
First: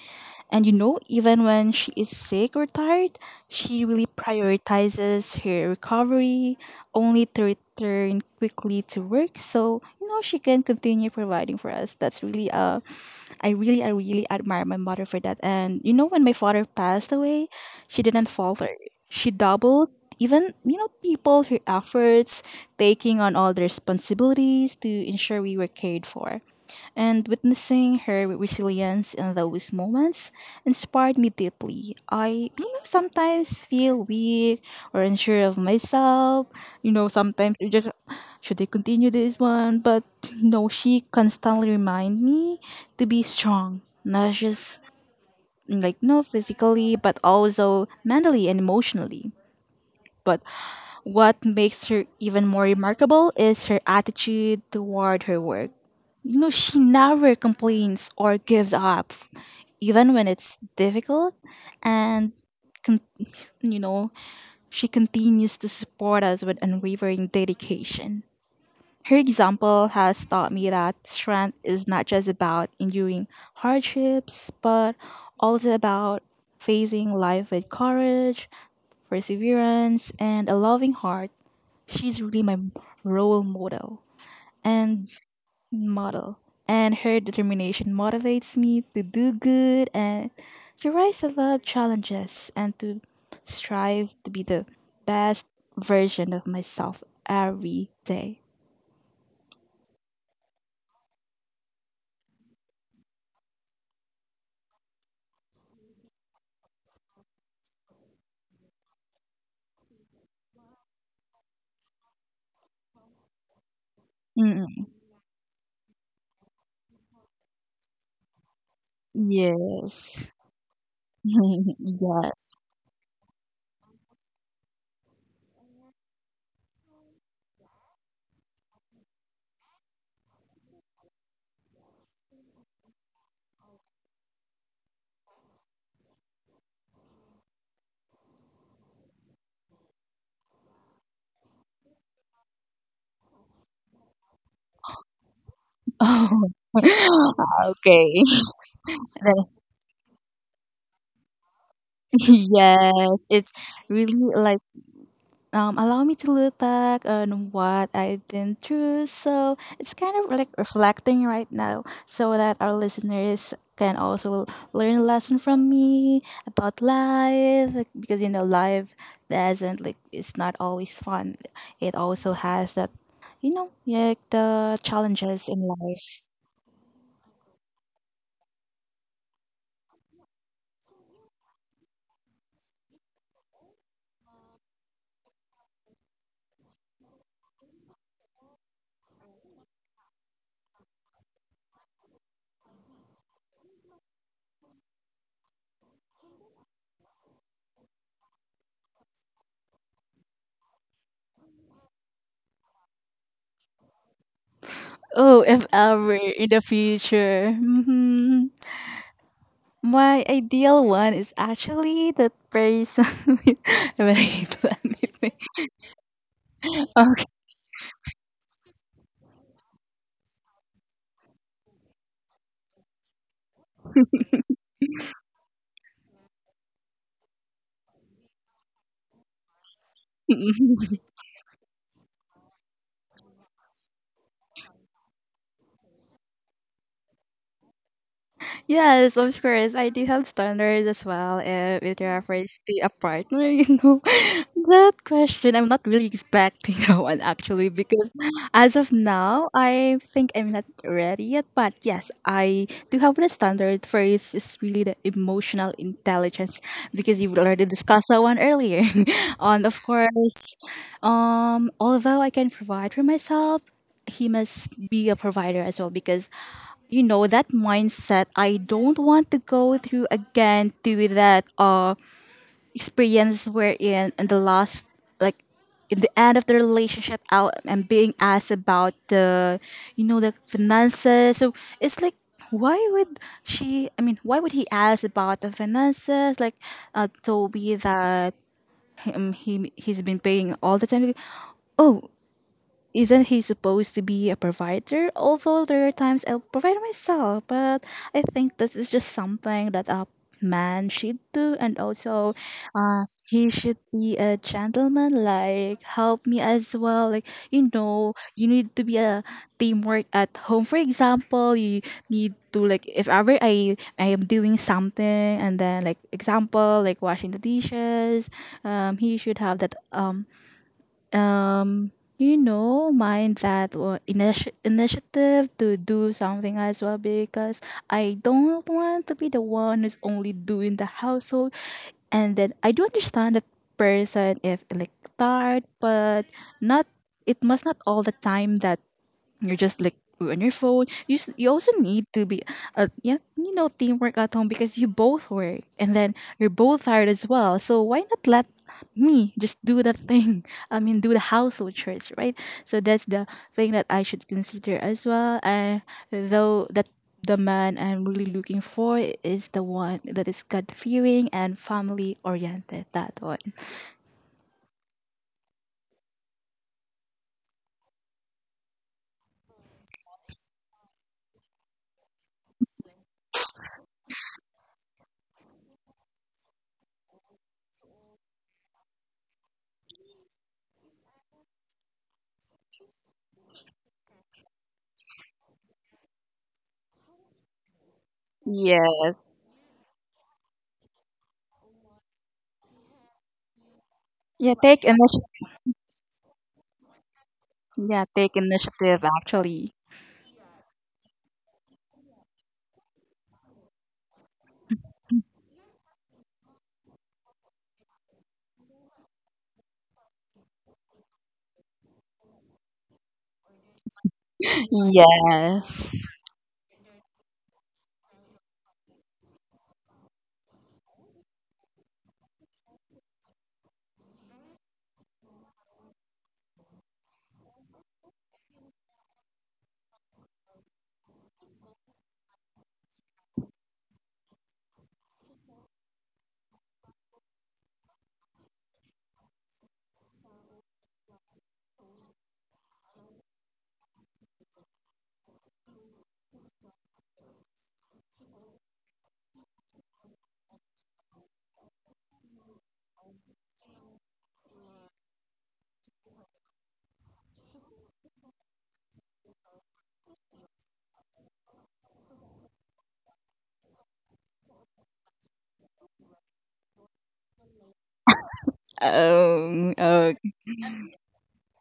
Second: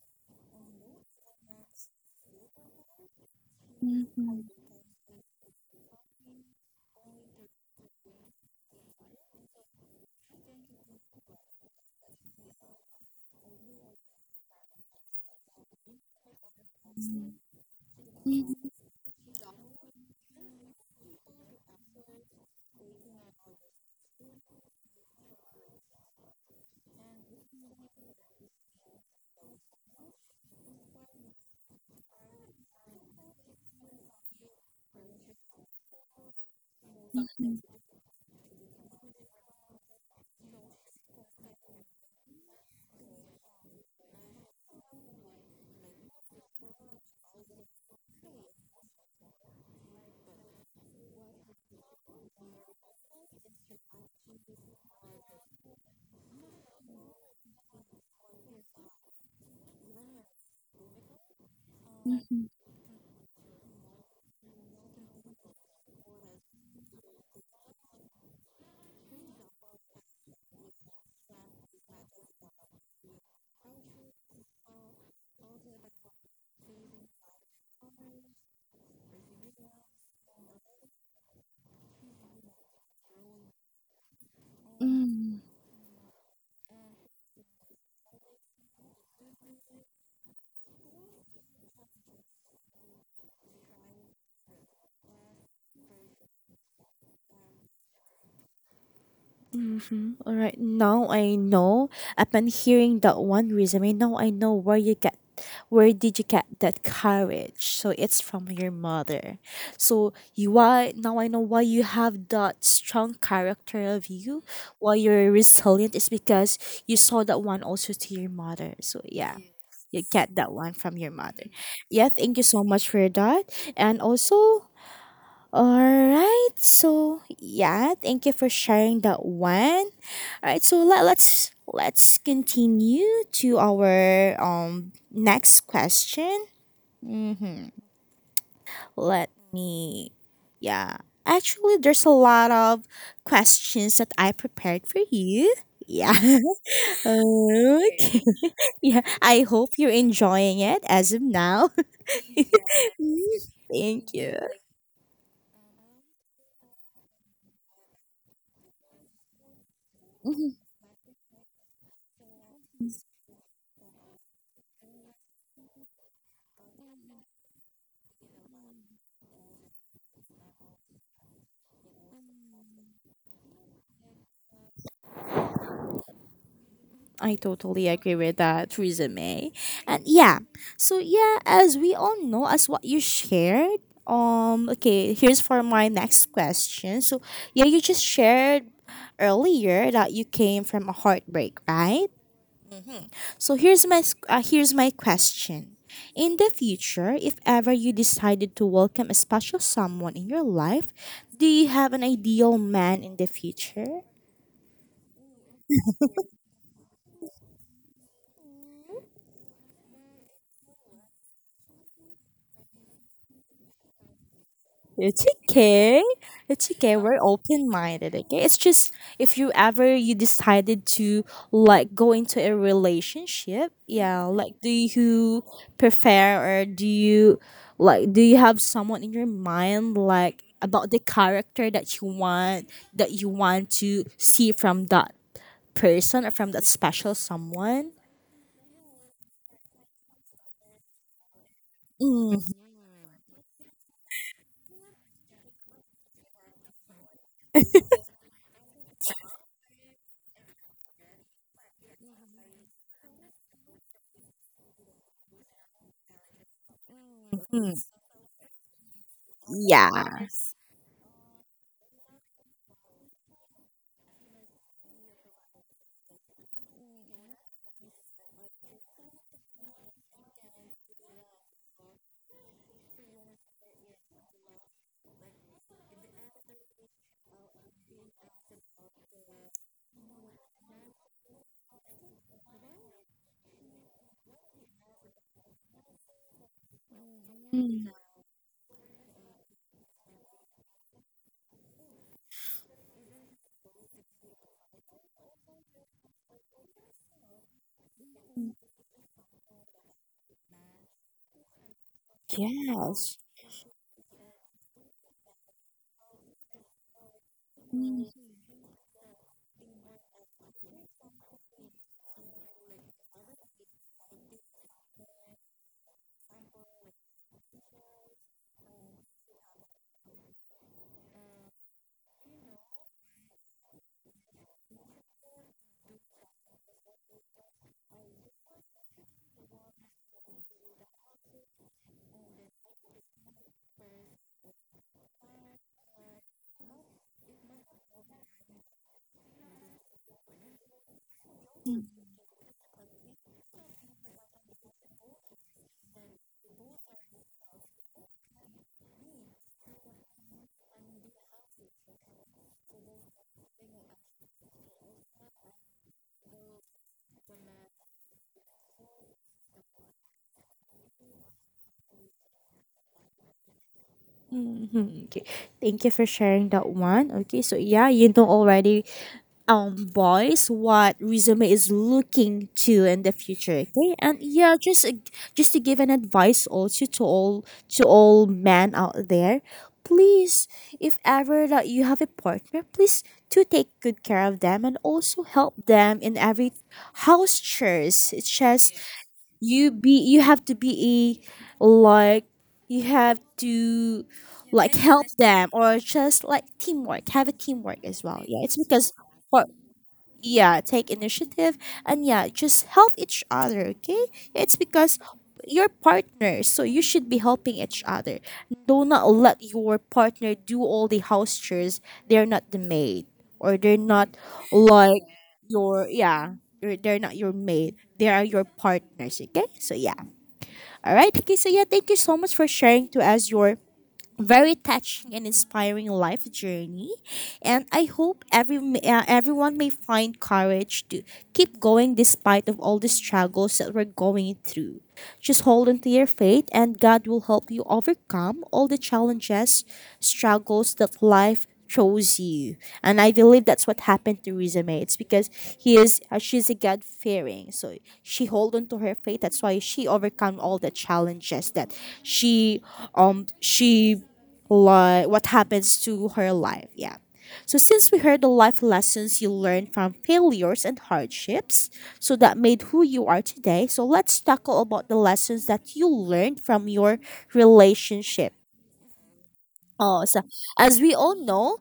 [SPEAKER 2] And, even when she is sick or tired, she really prioritizes her recovery, only to return quickly to work, so she can continue providing for us. That's really I really admire my mother for that. And when my father passed away, she didn't falter. She doubled, even, you know people her efforts, taking on all the responsibilities to ensure we were cared for, and witnessing her resilience in those moments inspired me deeply. I, sometimes feel weak or unsure of myself. Sometimes you just, should I continue this one? But she constantly remind me to be strong, not just like no physically, but also mentally and emotionally. But what makes her even more remarkable is her attitude toward her work. She never complains or gives up, even when it's difficult. And, con- you know, she continues to support us with unwavering dedication. Her example has taught me that strength is not just about enduring hardships, but also about facing life with courage, perseverance, and a loving heart. She's really my role model. And model, and her determination motivates me to do good and to rise above challenges and to strive to be the best version of myself every day.
[SPEAKER 1] Mm-hmm. All right. Now I know. Upon hearing that one, resume, now I know where did you get that courage? So it's from your mother. So you why now I know why you have that strong character of you,
[SPEAKER 2] Mm,
[SPEAKER 1] why you're resilient is because you saw that one also to your mother. So yeah, yes, you
[SPEAKER 2] yes.
[SPEAKER 1] get that one from your mother. Yeah, thank you so
[SPEAKER 2] Yes.
[SPEAKER 1] much for that. And also, all right. So yeah, thank you for sharing that one. All right. So let's continue to our next question. Mm-hmm. Let me. Yeah. Actually, there's a lot of questions that I prepared for you. Yeah.
[SPEAKER 2] Oh, okay.
[SPEAKER 1] Okay. Yeah. I hope you're enjoying it as of now.
[SPEAKER 2] Yes, it
[SPEAKER 1] Thank
[SPEAKER 2] really
[SPEAKER 1] you.
[SPEAKER 2] like. Allow me to look back on what I've been through. So it's kind of like reflecting right now so that our listeners can also learn a lesson from me about life, like, because life doesn't like it's not always fun. It also has that, like, the challenges in life.
[SPEAKER 1] I totally agree with that resume. And yeah, so yeah, as we all know, as what you shared, okay, here's for my next question. So yeah, you just shared earlier that you came from a heartbreak, right? So here's my question. In the future, if ever you decided to welcome a special someone in your life, do you have an ideal man in the future?
[SPEAKER 2] Oh, if ever in the future. Hmm. My ideal one is actually the person with, wait, let me
[SPEAKER 1] It's
[SPEAKER 2] think.
[SPEAKER 1] okay. It's okay. We're open minded. Okay. It's just if you ever you decided to go into a relationship, yeah. Like, do you prefer or do you do you have someone in your mind like about the character that you want to see from that person or from that special someone?
[SPEAKER 2] Yes, of course. I do have standards as well. With reference
[SPEAKER 1] Mm-hmm.
[SPEAKER 2] to a partner, that question I'm not really expecting that one actually, because as of now, I think I'm not ready yet. But yes, I do have the standard for it's really the emotional intelligence because you've already discussed that one earlier. And of
[SPEAKER 1] Yeah.
[SPEAKER 2] course, although I can provide for myself, he must be a provider as well because you know that mindset. I don't want to go through again to that experience we're in the last, like, in the end of the relationship out and being asked about the the finances. So it's like, why would she, I mean, why would he ask about the finances? Like, Toby, that him, he's been paying all the time. Oh, isn't he supposed to be a provider? Although there are times I'll provide myself, but I think this is just something that a man should do. And also, uh,
[SPEAKER 1] Yes.
[SPEAKER 2] he should be a gentleman. Like, help me as well. Like, you know, you need to be a teamwork at home. For example, you need to, like, if ever I am doing something, and then like example like washing the dishes, he should have that you know mind, that initiative to do something as well because I don't want to be the one who's only doing the household. And then I do understand the person if like tired, but not, it must not all the time that you're just like on your phone. You also need to be, yeah, you know, teamwork at home, because you both work, and then you're both tired as well. So why not let me just do that thing? I mean, do the household chores, right? So that's the thing that I should consider as well. Though that the man I'm really looking for is the one that is God fearing and family oriented. That one.
[SPEAKER 1] Mhm, okay. Thank you for sharing that one. Okay, so yeah, you know already, boys, what resume is looking to in the future. Okay, and yeah, just to give an advice also to all men out there, please, if ever that you have a partner, please to take good care of them and also help them in every house chores. It's just
[SPEAKER 2] Yes.
[SPEAKER 1] you have to be a like you have to
[SPEAKER 2] Yeah,
[SPEAKER 1] like
[SPEAKER 2] take
[SPEAKER 1] help
[SPEAKER 2] initiative.
[SPEAKER 1] them or just like teamwork, have a teamwork as
[SPEAKER 2] Yeah,
[SPEAKER 1] well,
[SPEAKER 2] take
[SPEAKER 1] yeah, it's because
[SPEAKER 2] initiative
[SPEAKER 1] for,
[SPEAKER 2] actually.
[SPEAKER 1] yeah, take initiative, and yeah, just help each other. Okay, it's because you're partners, so you should be helping each other. Do not let your partner do all the house chores. They're not the maid, or they're not like your,
[SPEAKER 2] Yes.
[SPEAKER 1] yeah, they're not your maid, they are your partners. Okay, so yeah, all right. Okay, so yeah, thank you so much for sharing to us your very touching and inspiring life journey, and I hope everyone may find courage to keep going despite of all the struggles that we're going through. Just hold on to your faith, and God will help you overcome all the challenges, struggles that life throws you. And I believe that's what happened to Rizame. It's because he is she's a God fearing, so she hold on to her faith. That's why she overcome all the challenges that she she like what happens to her life. Yeah. So since we heard the life lessons you learned from failures and hardships, so that made who you are today. So let's tackle about the lessons that you learned from your relationship.
[SPEAKER 2] Oh.
[SPEAKER 1] Oh,
[SPEAKER 2] Oh.
[SPEAKER 1] so as we all know,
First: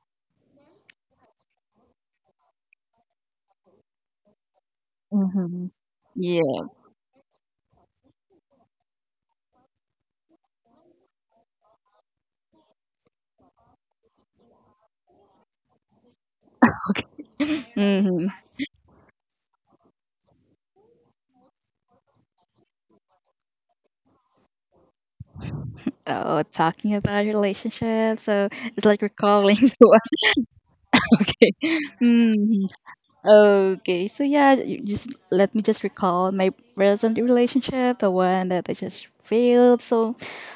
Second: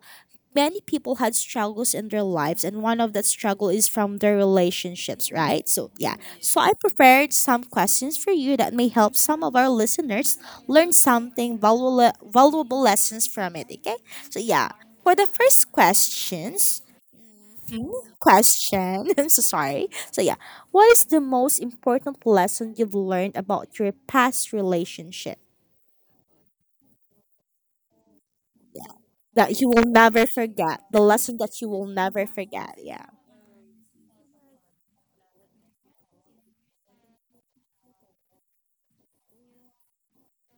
[SPEAKER 1] many people had struggles in their lives, and one of that struggle is from their relationships,
[SPEAKER 2] hmm
[SPEAKER 1] right? So yeah, so I
[SPEAKER 2] Yeah.
[SPEAKER 1] prepared some questions for you that may help some of our listeners learn something valuable, lessons from it. Okay, so yeah, for the first questions. Mhm.
[SPEAKER 2] hmm
[SPEAKER 1] Question. I'm so sorry. So yeah, what is the most important lesson you've learned about your past relationship?
[SPEAKER 2] Oh, talking about relationships. So it's like recalling.
[SPEAKER 1] That you will never
[SPEAKER 2] Okay.
[SPEAKER 1] forget. The lesson that you will never
[SPEAKER 2] hmm
[SPEAKER 1] forget. Yeah.
[SPEAKER 2] Okay. So yeah, you just let me just recall my present relationship, the one that I just failed. So,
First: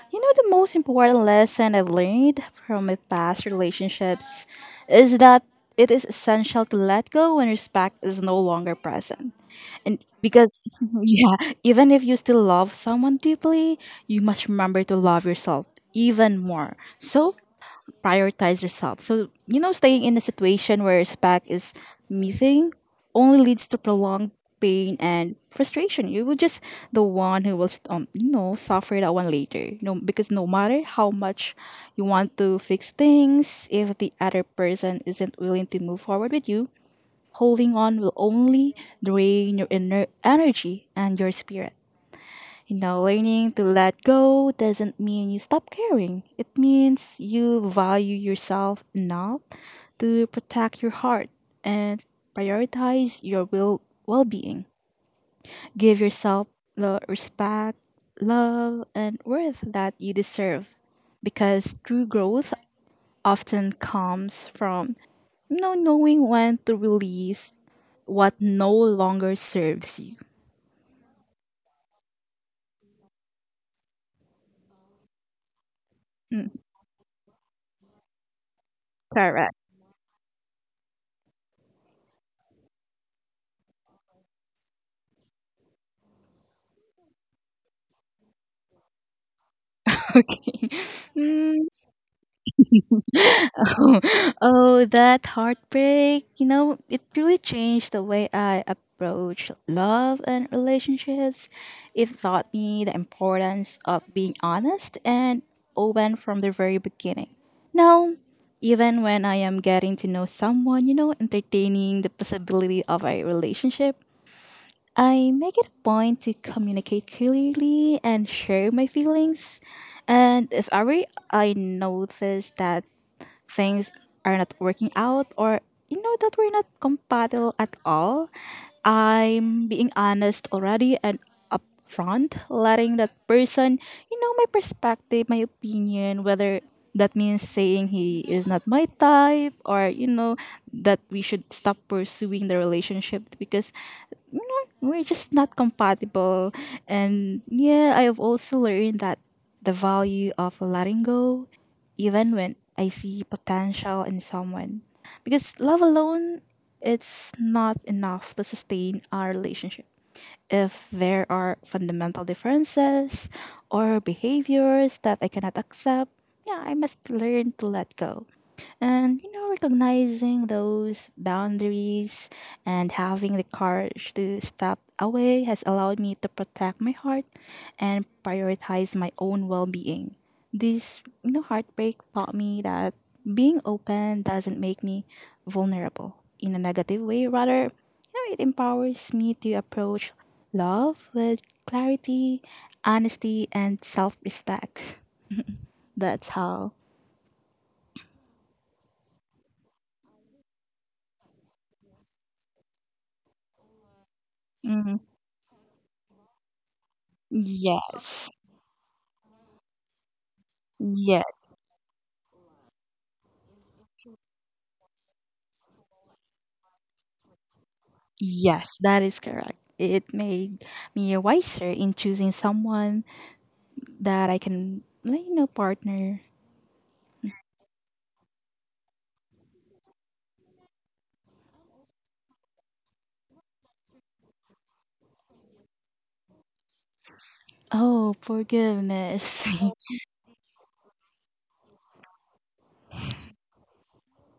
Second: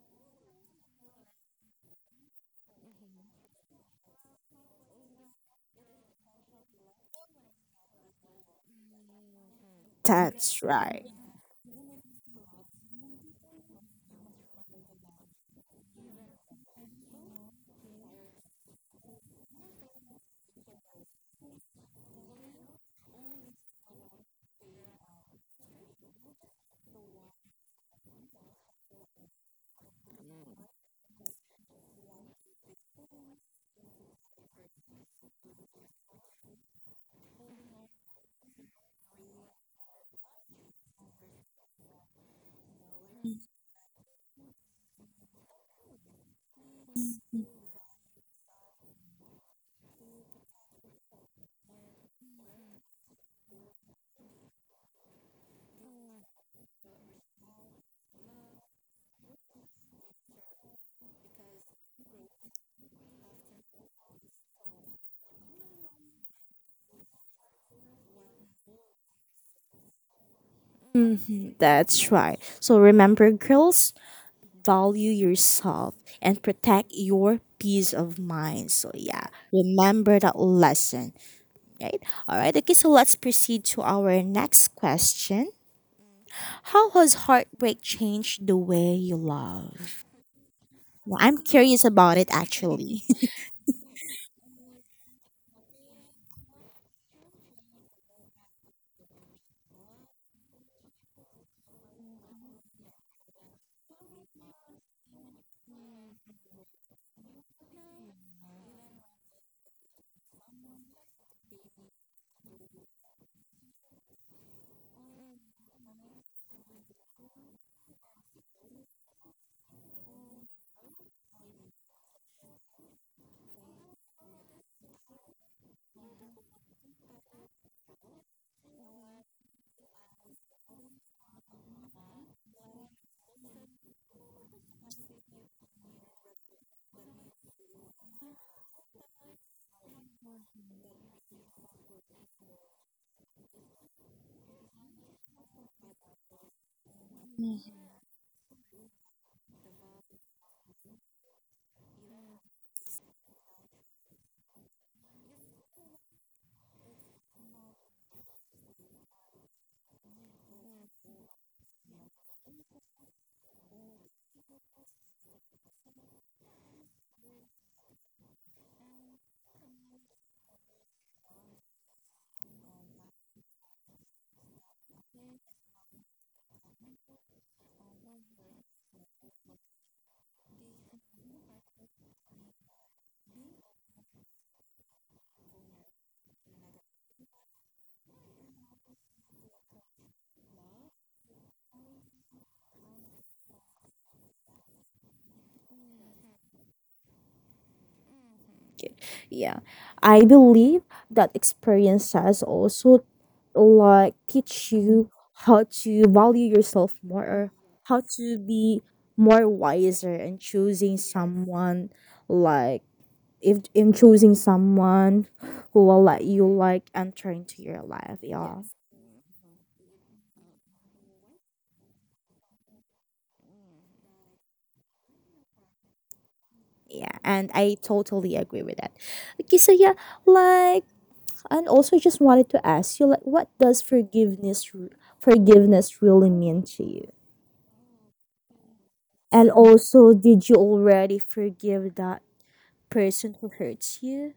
[SPEAKER 2] you know, the most important lesson I've learned from my past relationships is that it is essential to let go when respect is no longer present. And because,
[SPEAKER 1] That's right.
[SPEAKER 2] yeah, even if you still love someone deeply, you must remember to love yourself even more. So prioritize yourself. So, you know, staying in a situation where respect is missing only leads to prolonged pain and frustration. You will just the one who will, you know, suffer that one later. You know, because no matter how much you want to fix things, if the other person isn't willing to move forward with you, holding on will only drain your inner energy and your spirit. You know, learning to let go doesn't mean you stop caring. It means you value yourself enough to protect your heart and prioritize your will well-being. Give yourself the respect, love, and worth that you deserve, because true growth often comes from knowing when to release what no longer serves you.
[SPEAKER 1] Hmm. That's right. So remember, girls, value yourself and
[SPEAKER 2] Mm,
[SPEAKER 1] protect your peace of mind. So, yeah,
[SPEAKER 2] correct.
[SPEAKER 1] remember that lesson, right? All right, okay, so let's proceed to our next question. How has heartbreak changed the way you love?
[SPEAKER 2] Okay.
[SPEAKER 1] Well, I'm curious about it actually.
[SPEAKER 2] Oh, that heartbreak. You know, it really changed the way I approach love and relationships. It taught me the importance of being honest and open from the very beginning. Now, even when I am getting to know someone, you know, entertaining the possibility of a relationship, I make it a point to communicate clearly and share my feelings. And if ever I notice that things are not working out, or you know that we're not compatible at all, I'm being honest already and upfront, letting that person, you know, my perspective, my opinion, whether that means saying he is not my type, or you know that we should stop pursuing the relationship because we're just not compatible. And yeah, I've also learned that the value of letting go, even when I see potential in someone. Because love alone, it's not enough to sustain our relationship. If there are fundamental differences or behaviors that I cannot accept, yeah, I must learn to let go. And you know, recognizing those boundaries and having the courage to step away has allowed me to protect my heart and prioritize my own well-being. This, you know, heartbreak taught me that being open doesn't make me vulnerable in a negative way. Rather, you know, it empowers me to approach love with clarity, honesty, and self-respect. That's how.
[SPEAKER 1] Yeah. I believe that experiences also like teach
[SPEAKER 2] Mhm.
[SPEAKER 1] you how to value yourself more or how
[SPEAKER 2] Yes.
[SPEAKER 1] to be more wiser in choosing
[SPEAKER 2] Yes.
[SPEAKER 1] someone like if in choosing someone who will let you like enter into your life. Yeah.
[SPEAKER 2] Yes, that is correct. It made me wiser in choosing someone that I can, like, you know, partner.
[SPEAKER 1] Yeah, and I totally agree with that. Okay, so yeah, like, and also just wanted to ask you, like, what does forgiveness really mean to you?
[SPEAKER 2] Oh, forgiveness.
[SPEAKER 1] And also, did you already forgive that person who hurts you?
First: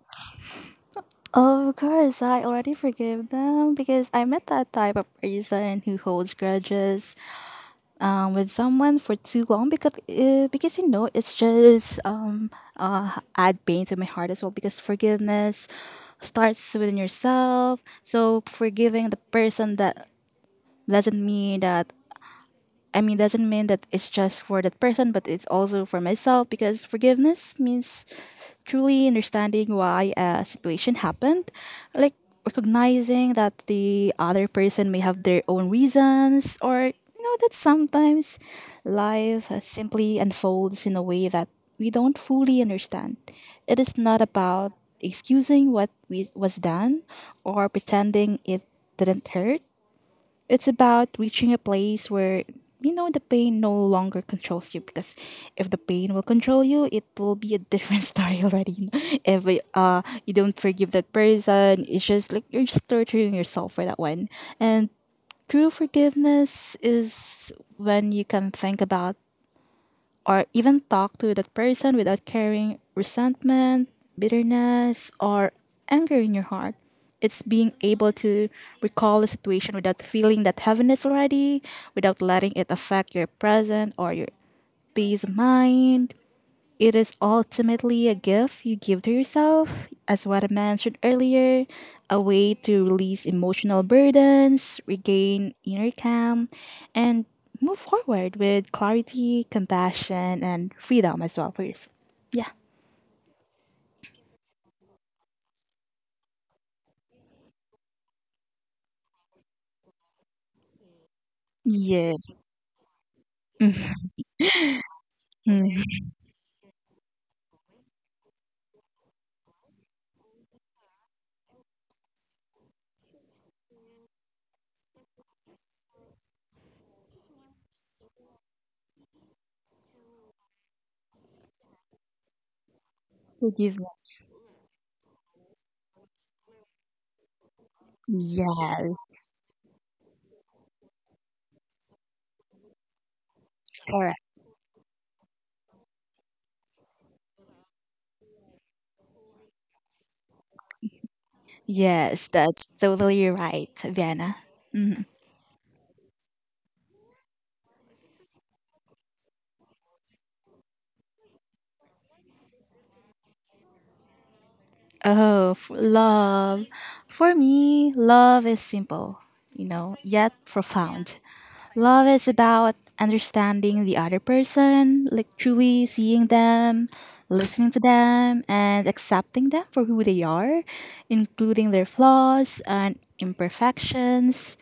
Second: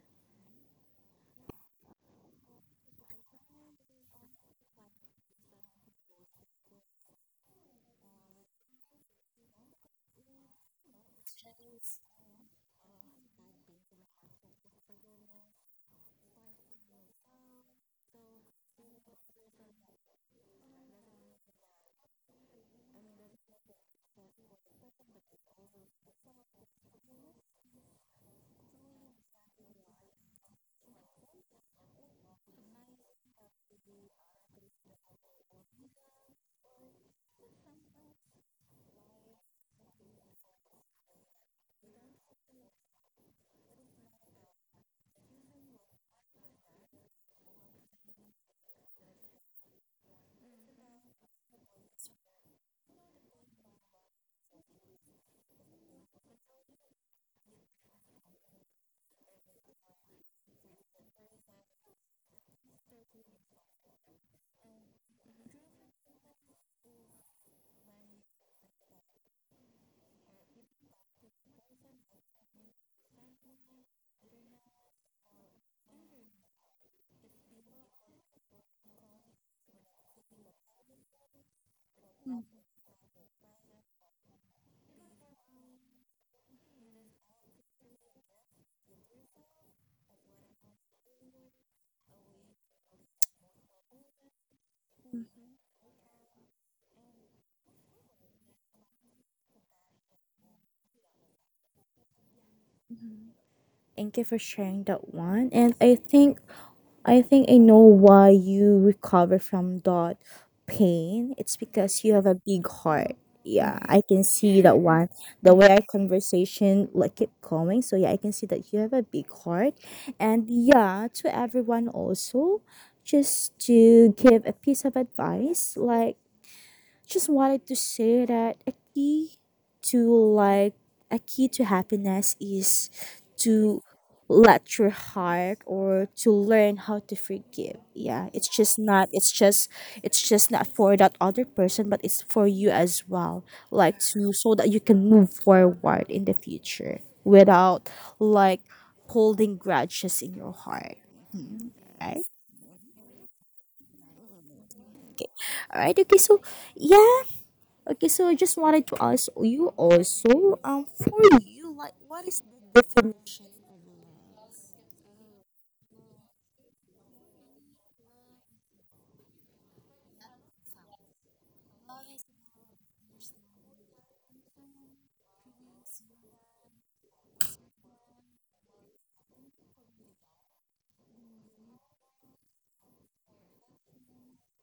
[SPEAKER 2] Of course, I already forgive them, because I am not that type of person who holds grudges with someone for too long because you know, it's just add pain to my heart as well, because forgiveness starts within yourself. So forgiving the person that doesn't mean that, I mean, doesn't mean that it's just for that person, but it's also for myself, because forgiveness means truly understanding why a situation happened. Like recognizing that the other person may have their own reasons, or you know that sometimes life simply unfolds in a way that we don't fully understand. It is not about excusing what we was done or pretending it didn't hurt. It's about reaching a place where you know the pain no longer controls you, because if the pain will control you, it will be a different story already. If you don't forgive that person, it's just like you're just torturing yourself for that one. And true forgiveness is when you can think about or even talk to that person without carrying resentment, bitterness, or anger in your heart. It's being able to recall the situation without feeling that heaviness already, without letting it affect your present or your peace of mind. It is ultimately a gift you give to yourself, as what I mentioned earlier, a way to release emotional burdens, regain inner calm, and move forward with clarity, compassion, and freedom as well for yourself. Yeah.
[SPEAKER 1] Thank you for sharing that one. And I think I know why you recover from that pain. It's because you have a
[SPEAKER 2] Yes.
[SPEAKER 1] big heart. Yeah, I can see that one. The way
[SPEAKER 2] Mm,
[SPEAKER 1] our conversation like kept going. So yeah, I can see that you have a big heart. And yeah, to everyone also, just to give a piece of advice, like, just wanted to say that to like a key to happiness is to
[SPEAKER 2] forgiveness.
[SPEAKER 1] let your heart or to learn how to forgive. Yeah,
[SPEAKER 2] Yes.
[SPEAKER 1] it's just not for that other person but it's for you as well. Like
[SPEAKER 2] Correct.
[SPEAKER 1] to, so that you can move forward in the future without like holding grudges in your heart. Right?
[SPEAKER 2] Yes, that's totally right, Vienna. Mhm.
[SPEAKER 1] Alright, okay, so yeah, okay, so I just wanted to ask you also, for you, like, what is the definition?
[SPEAKER 2] Love. For me, love is simple, you know, yet profound. Love is about understanding the other person, like truly seeing them, listening to them, and accepting them for who they are, including their flaws and imperfections.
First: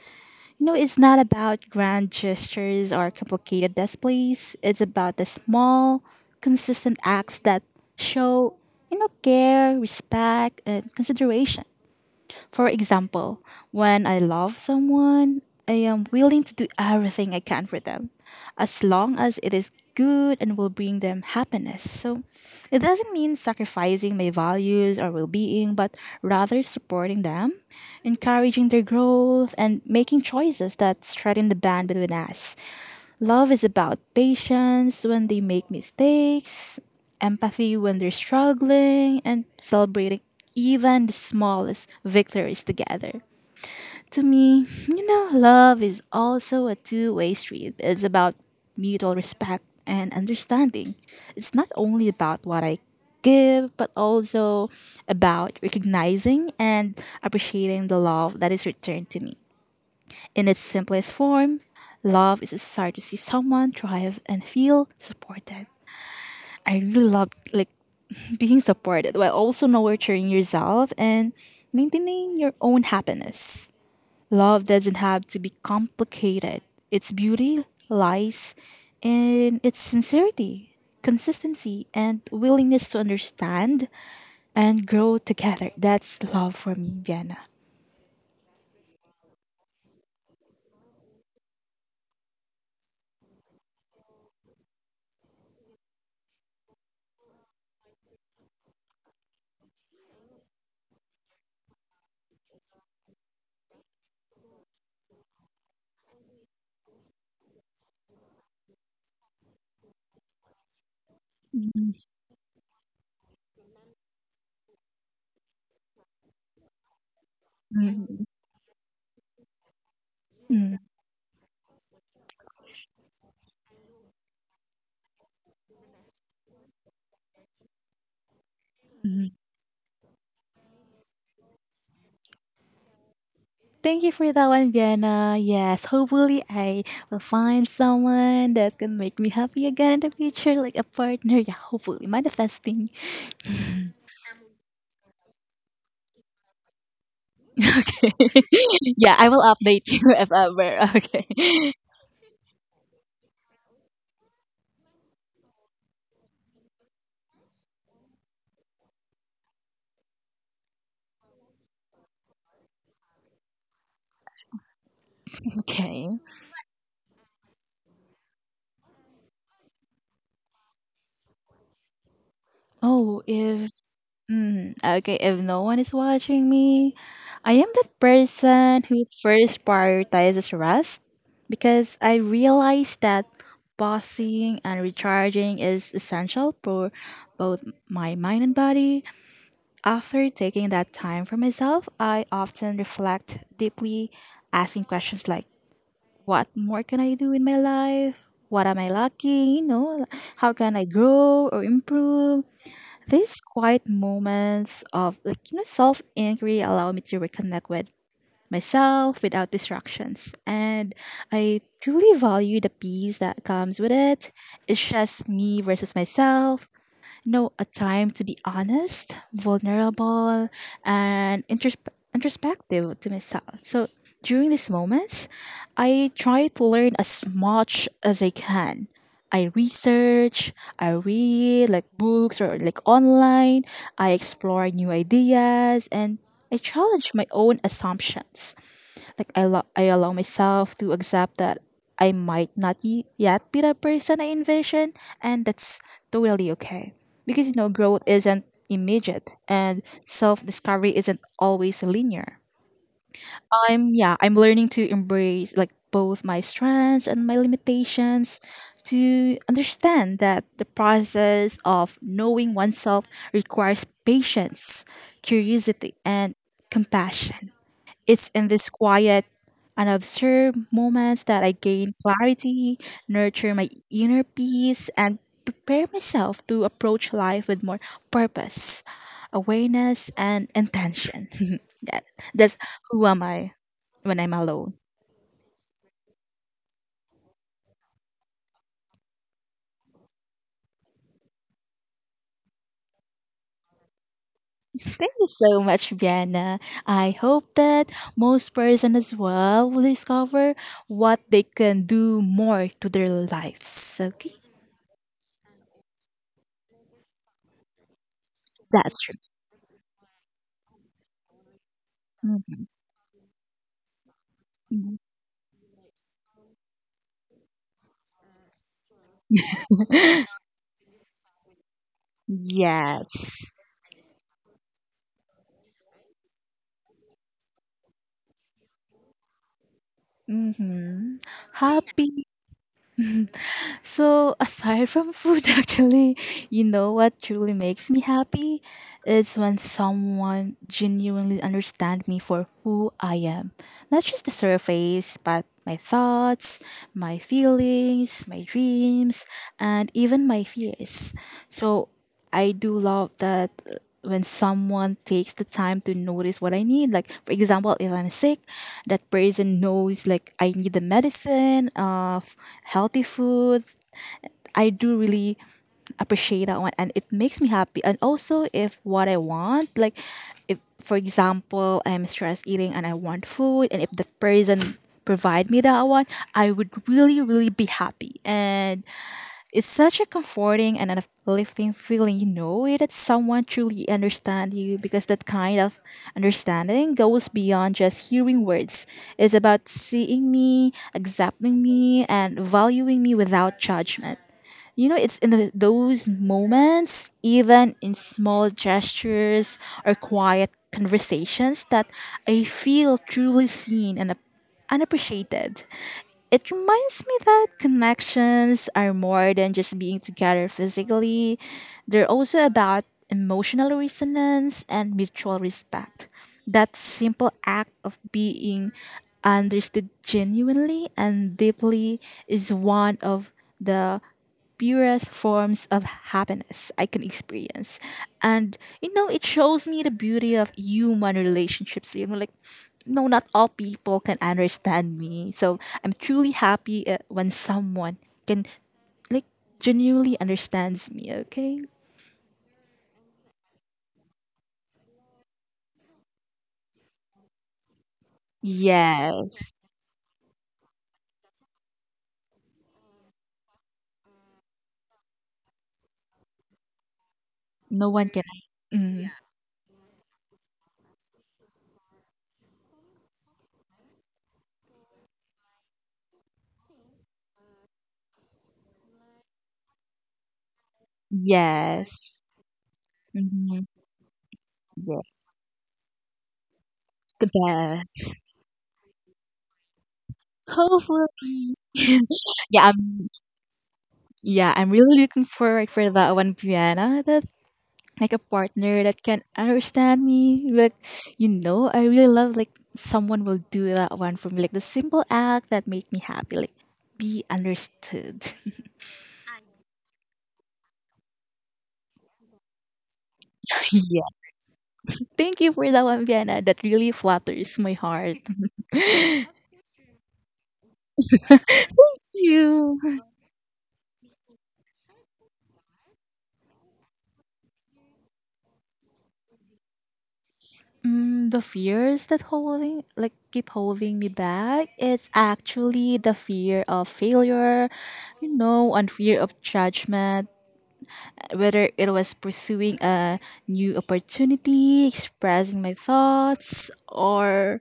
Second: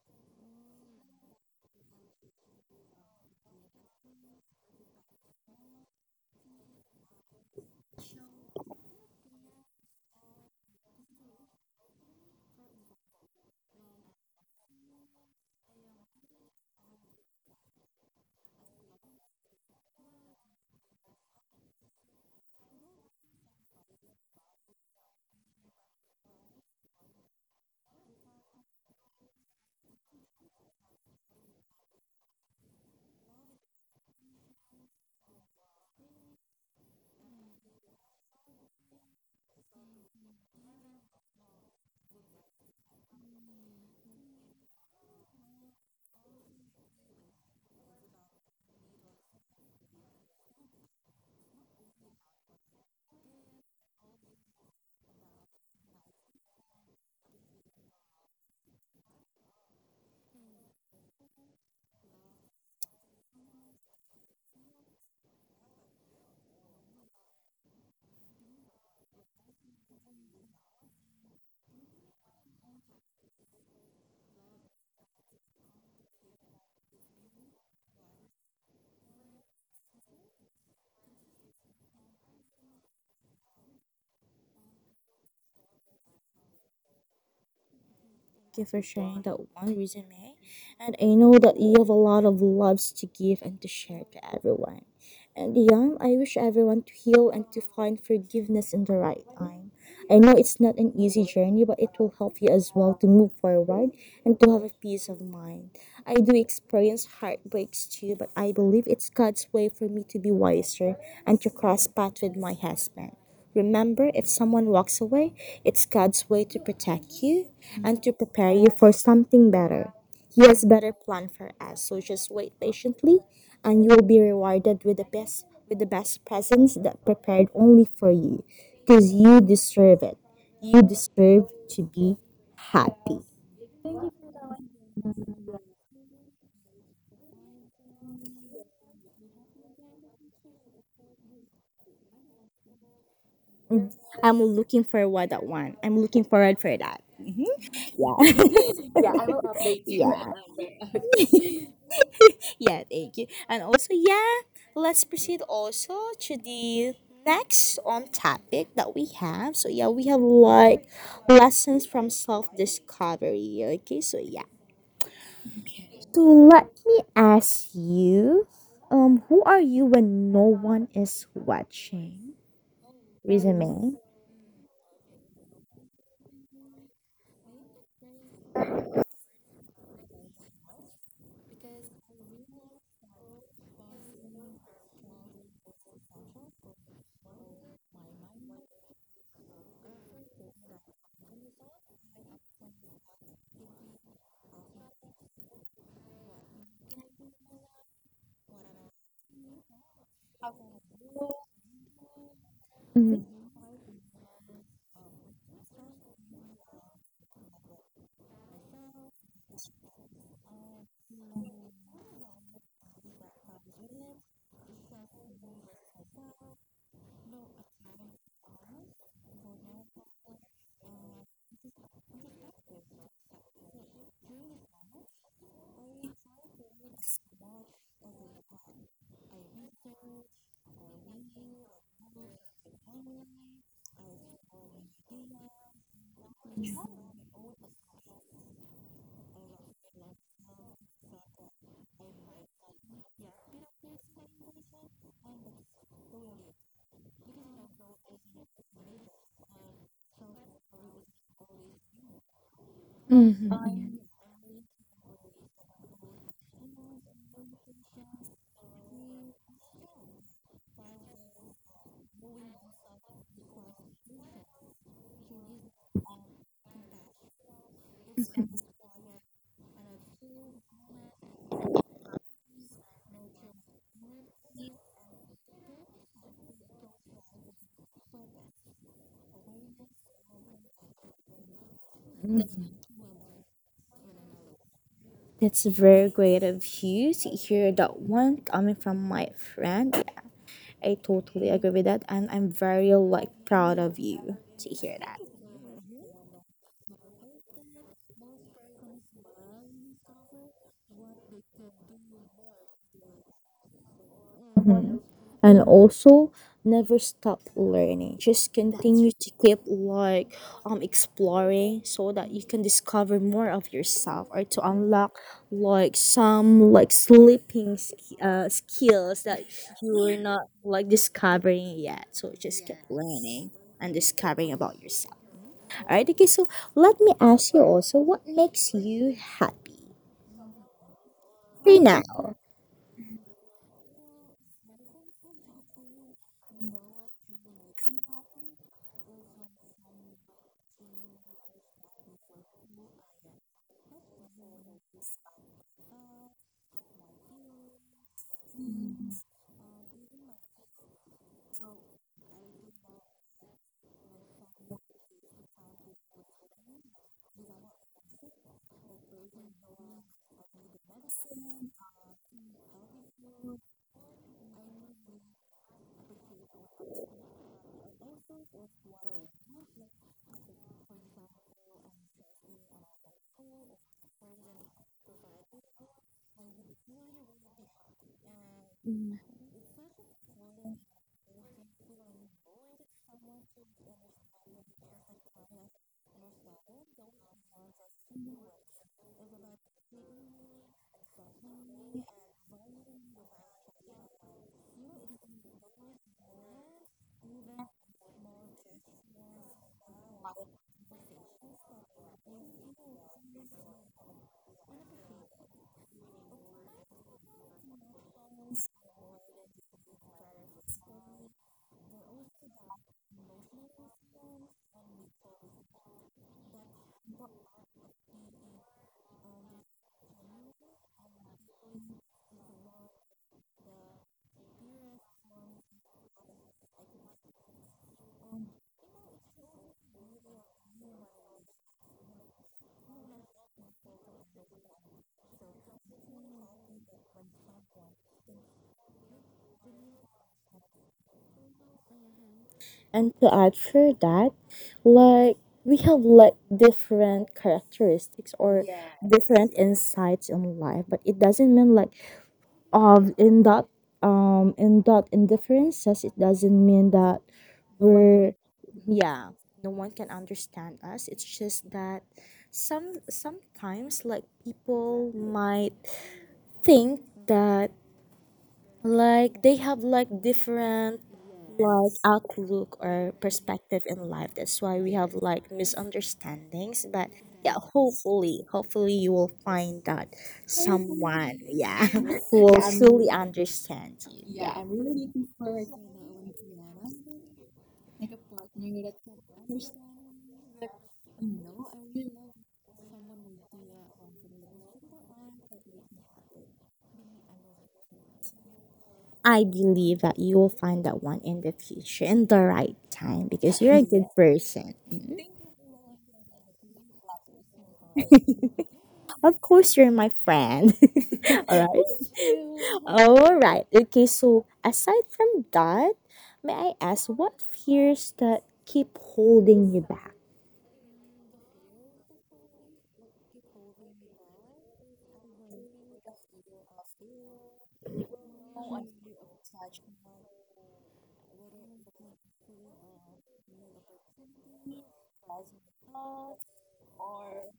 [SPEAKER 2] You know, it's not about grand gestures or complicated displays, it's about the small, consistent acts that show, you know, care, respect, and consideration. For example, when I love someone, I am willing to do everything I can for them, as long as it is good and will bring them happiness. So it doesn't mean sacrificing my values or well being, but rather supporting them, encouraging their growth, and making choices that strengthen the band between us. Love is about patience when they make mistakes, empathy when they're struggling, and celebrating even the smallest victories together. To me, you know, love is also a two-way street. It's about mutual respect and understanding. It's not only about what I give, but also about recognizing and appreciating the love that is returned to me. In its simplest form, love is a desire to see someone thrive and feel supported. I really love like being supported while also nurturing yourself and maintaining your own happiness. Love doesn't have to be complicated. Its beauty lies in its sincerity, consistency, and willingness to understand and grow together. That's love for me, Vienna.
[SPEAKER 1] Thank you for sharing that one, resume, and I know that you have a lot of loves to give and to share to everyone. And yeah, I wish everyone to heal and to find forgiveness in the right time. I know it's not an easy journey, but it will help you as well to move forward and to have a peace of mind. I do experience heartbreaks too, but I believe it's God's way for me to be wiser and to cross
[SPEAKER 2] Mm,
[SPEAKER 1] paths with my husband. Remember, if someone walks away, it's God's way to protect you and to
[SPEAKER 2] mm,
[SPEAKER 1] prepare you for something better. He has
[SPEAKER 2] mm,
[SPEAKER 1] better plan for us, so just wait patiently and you will be rewarded with the best presents that prepared only for you. Because
[SPEAKER 2] mm.
[SPEAKER 1] you deserve it. You deserve to be happy.
[SPEAKER 2] Thank you for that one, Vienna. Yes, hopefully I will find someone that can make me happy again in the future, like a partner. Yeah, hopefully manifesting.
[SPEAKER 1] Mhm. I'm looking forward that one. I'm looking forward for that.
[SPEAKER 2] Okay.
[SPEAKER 1] Yeah.
[SPEAKER 2] Yeah, I will update you if
[SPEAKER 1] yeah.
[SPEAKER 2] ever. Okay.
[SPEAKER 1] Yeah, thank you. And also, yeah, let's proceed also to the next on topic that we have. So yeah, we have like lessons from self discovery. Okay, so yeah.
[SPEAKER 2] Okay.
[SPEAKER 1] So let me ask you, who are you when no one is watching?
[SPEAKER 2] Oh, if
[SPEAKER 1] Resume.
[SPEAKER 2] mm, okay, if no one is watching me, I am that person who first prioritizes rest, because I realize that pausing and recharging is essential for both my mind and body. After taking that time for myself, I often reflect deeply, asking questions like, "What more can I do in my life? What am I lacking? You know, how can I grow or improve?"
[SPEAKER 1] Mm.
[SPEAKER 2] These quiet moments of self inquiry allow me to reconnect with myself without distractions, and I truly value the peace that comes with it. It's just me versus myself, no, a time to be honest, vulnerable, and introspective to myself. So during these moments, I try to learn as much as I can. I research, I read like books or like online, I explore new ideas, and I challenge my own assumptions. Like I allow myself to accept that I might not yet be the person I envision, and that's totally okay. Because you know, growth isn't immediate, and self-discovery isn't always linear.
[SPEAKER 1] Mm-hmm.
[SPEAKER 2] I'm yeah, I'm learning to embrace like both my strengths and my limitations to understand that the process of knowing oneself requires patience, curiosity and compassion. It's in these quiet and observed moments that I gain clarity, nurture my inner peace, and prepare myself to approach life with more purpose, awareness, and intention. That, that's who am I when I'm alone.
[SPEAKER 1] That's very great of you to hear that one coming from my friend. Yeah. I totally agree with that, and I'm very like proud of you to hear
[SPEAKER 2] Thank
[SPEAKER 1] that.
[SPEAKER 2] you so much, Vienna. I hope that most person as well will discover what they can do more to their lives. Okay,
[SPEAKER 1] And also, never stop learning. Just
[SPEAKER 2] that's
[SPEAKER 1] continue
[SPEAKER 2] true.
[SPEAKER 1] to keep like exploring so that you can
[SPEAKER 2] Mhm.
[SPEAKER 1] discover more of yourself or to
[SPEAKER 2] Mhm.
[SPEAKER 1] unlock like some like skills that you were not like discovering yet. So just keep learning
[SPEAKER 2] Yes.
[SPEAKER 1] and discovering about yourself. All right. Okay. So let me ask you also, what makes you happy?
[SPEAKER 2] Mhm.
[SPEAKER 1] Right
[SPEAKER 2] Happy.
[SPEAKER 1] now.
[SPEAKER 2] So aside from food, actually, you know what truly makes me happy? It's when someone genuinely understands me for who I am. Not just the surface, but my thoughts, my feelings, my dreams, and even my fears. So I do love that when someone takes the time to notice what I need. Like for example, if I'm sick, that person knows like I need the medicine of healthy food, I do really appreciate that one, and it makes me happy. And also if what I want, like if for example I'm stress eating and I want food and if the person provide me that one, I would really, really be happy. And it's such a comforting and an uplifting feeling, you know, it, that someone truly understand you because that kind of understanding goes beyond just hearing words. It's about seeing me, accepting me, and valuing me without judgment. You know, it's in those moments, even in small gestures or quiet conversations, that I feel truly seen and, and appreciated. It reminds me that connections are more than just being together physically, they're also about emotional resonance and mutual respect. That simple act of being understood genuinely and deeply is one of the purest forms of happiness I can experience. And you know, it shows me the beauty of human relationships. You know, like no, not all people can understand me. So I'm truly happy when someone can like genuinely understands me. Okay.
[SPEAKER 1] And to add for that, like we have like different characteristics or,
[SPEAKER 2] Ye-
[SPEAKER 1] yes, different insights in life, but it doesn't mean like um in that in that indifferences, it doesn't mean that, no one can, we're,
[SPEAKER 2] mm,
[SPEAKER 1] yeah, no one can understand us. It's just that sometimes like people might think that like they have like different like
[SPEAKER 2] Yes.
[SPEAKER 1] outlook or
[SPEAKER 2] mhm,
[SPEAKER 1] perspective in life. That's why we have
[SPEAKER 2] Yes.
[SPEAKER 1] like misunderstandings. But
[SPEAKER 2] The
[SPEAKER 1] yeah,
[SPEAKER 2] best.
[SPEAKER 1] hopefully you will find that
[SPEAKER 2] Hopefully.
[SPEAKER 1] someone, yeah, who will
[SPEAKER 2] Yeah.
[SPEAKER 1] fully understand you.
[SPEAKER 2] Yeah. I'm really looking forward for that one, Brianna. Like a partner that can understand me. But you know, I really love like someone will do that one for me, like the simple act that make me happy, like be understood.
[SPEAKER 1] I believe that you will find that one in the future, in the right time, because you're a
[SPEAKER 2] Yeah,
[SPEAKER 1] good person. Mhm.
[SPEAKER 2] thank you for that one, Vienna. That really flatters my heart. That's
[SPEAKER 1] Of course, you're my friend. All right.
[SPEAKER 2] you.
[SPEAKER 1] All right. Okay, so aside from that, may I ask what fears that keep holding you back?
[SPEAKER 2] Mm, the fears that holding like keep holding me back it's actually the fear of failure, you know, and fear of judgment, whether it was pursuing a new opportunity, expressing my thoughts, or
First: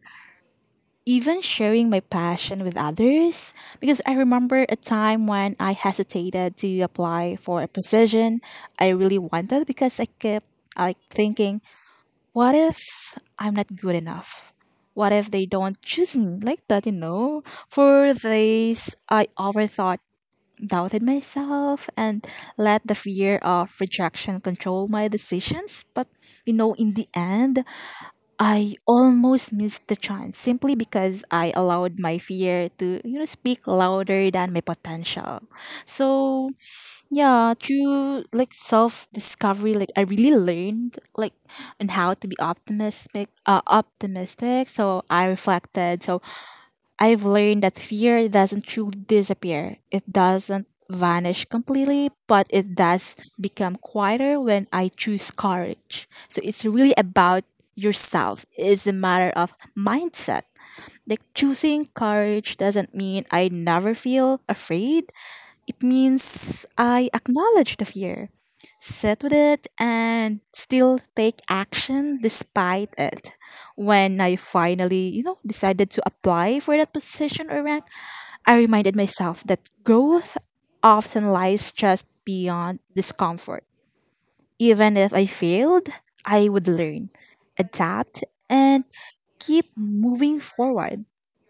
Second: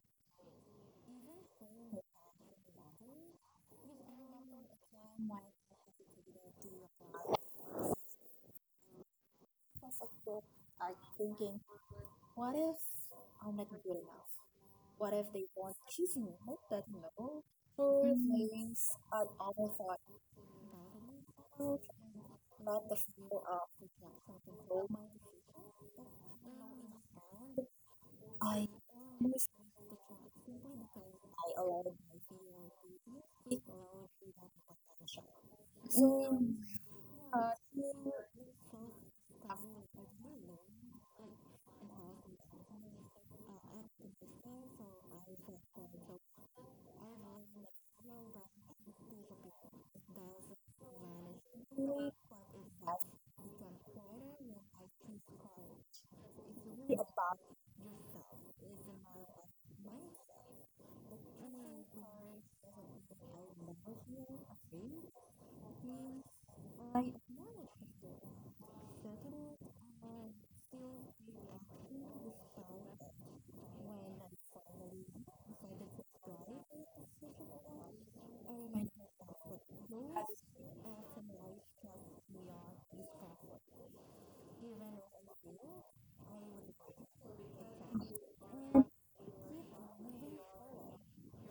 [SPEAKER 2] even sharing my passion with others. Because I remember a time when I hesitated to apply for a position I really wanted because I kept like thinking, what if I'm not good enough? What if they don't choose me like that, you know? For this, I overthought, doubted myself, and let the fear of rejection control my decisions. But you know, in the end, I almost missed the chance simply because I allowed my fear to, you know, speak louder than my potential. So yeah, through like self discovery, like I really learned like on how to be optimistic, optimistic. So I reflected. So I've learned that fear doesn't truly disappear. It doesn't vanish completely, but it does become quieter when I choose courage. So it's really about yourself. It's a matter of mindset. Like choosing courage doesn't mean I never feel afraid. It means I acknowledge the fear, sit with it, and still take action despite it. When I finally, you know, decided to apply for that position or rank, I reminded myself that growth often lies just beyond discomfort. Even if I failed, I would learn, adapt, and keep moving forward.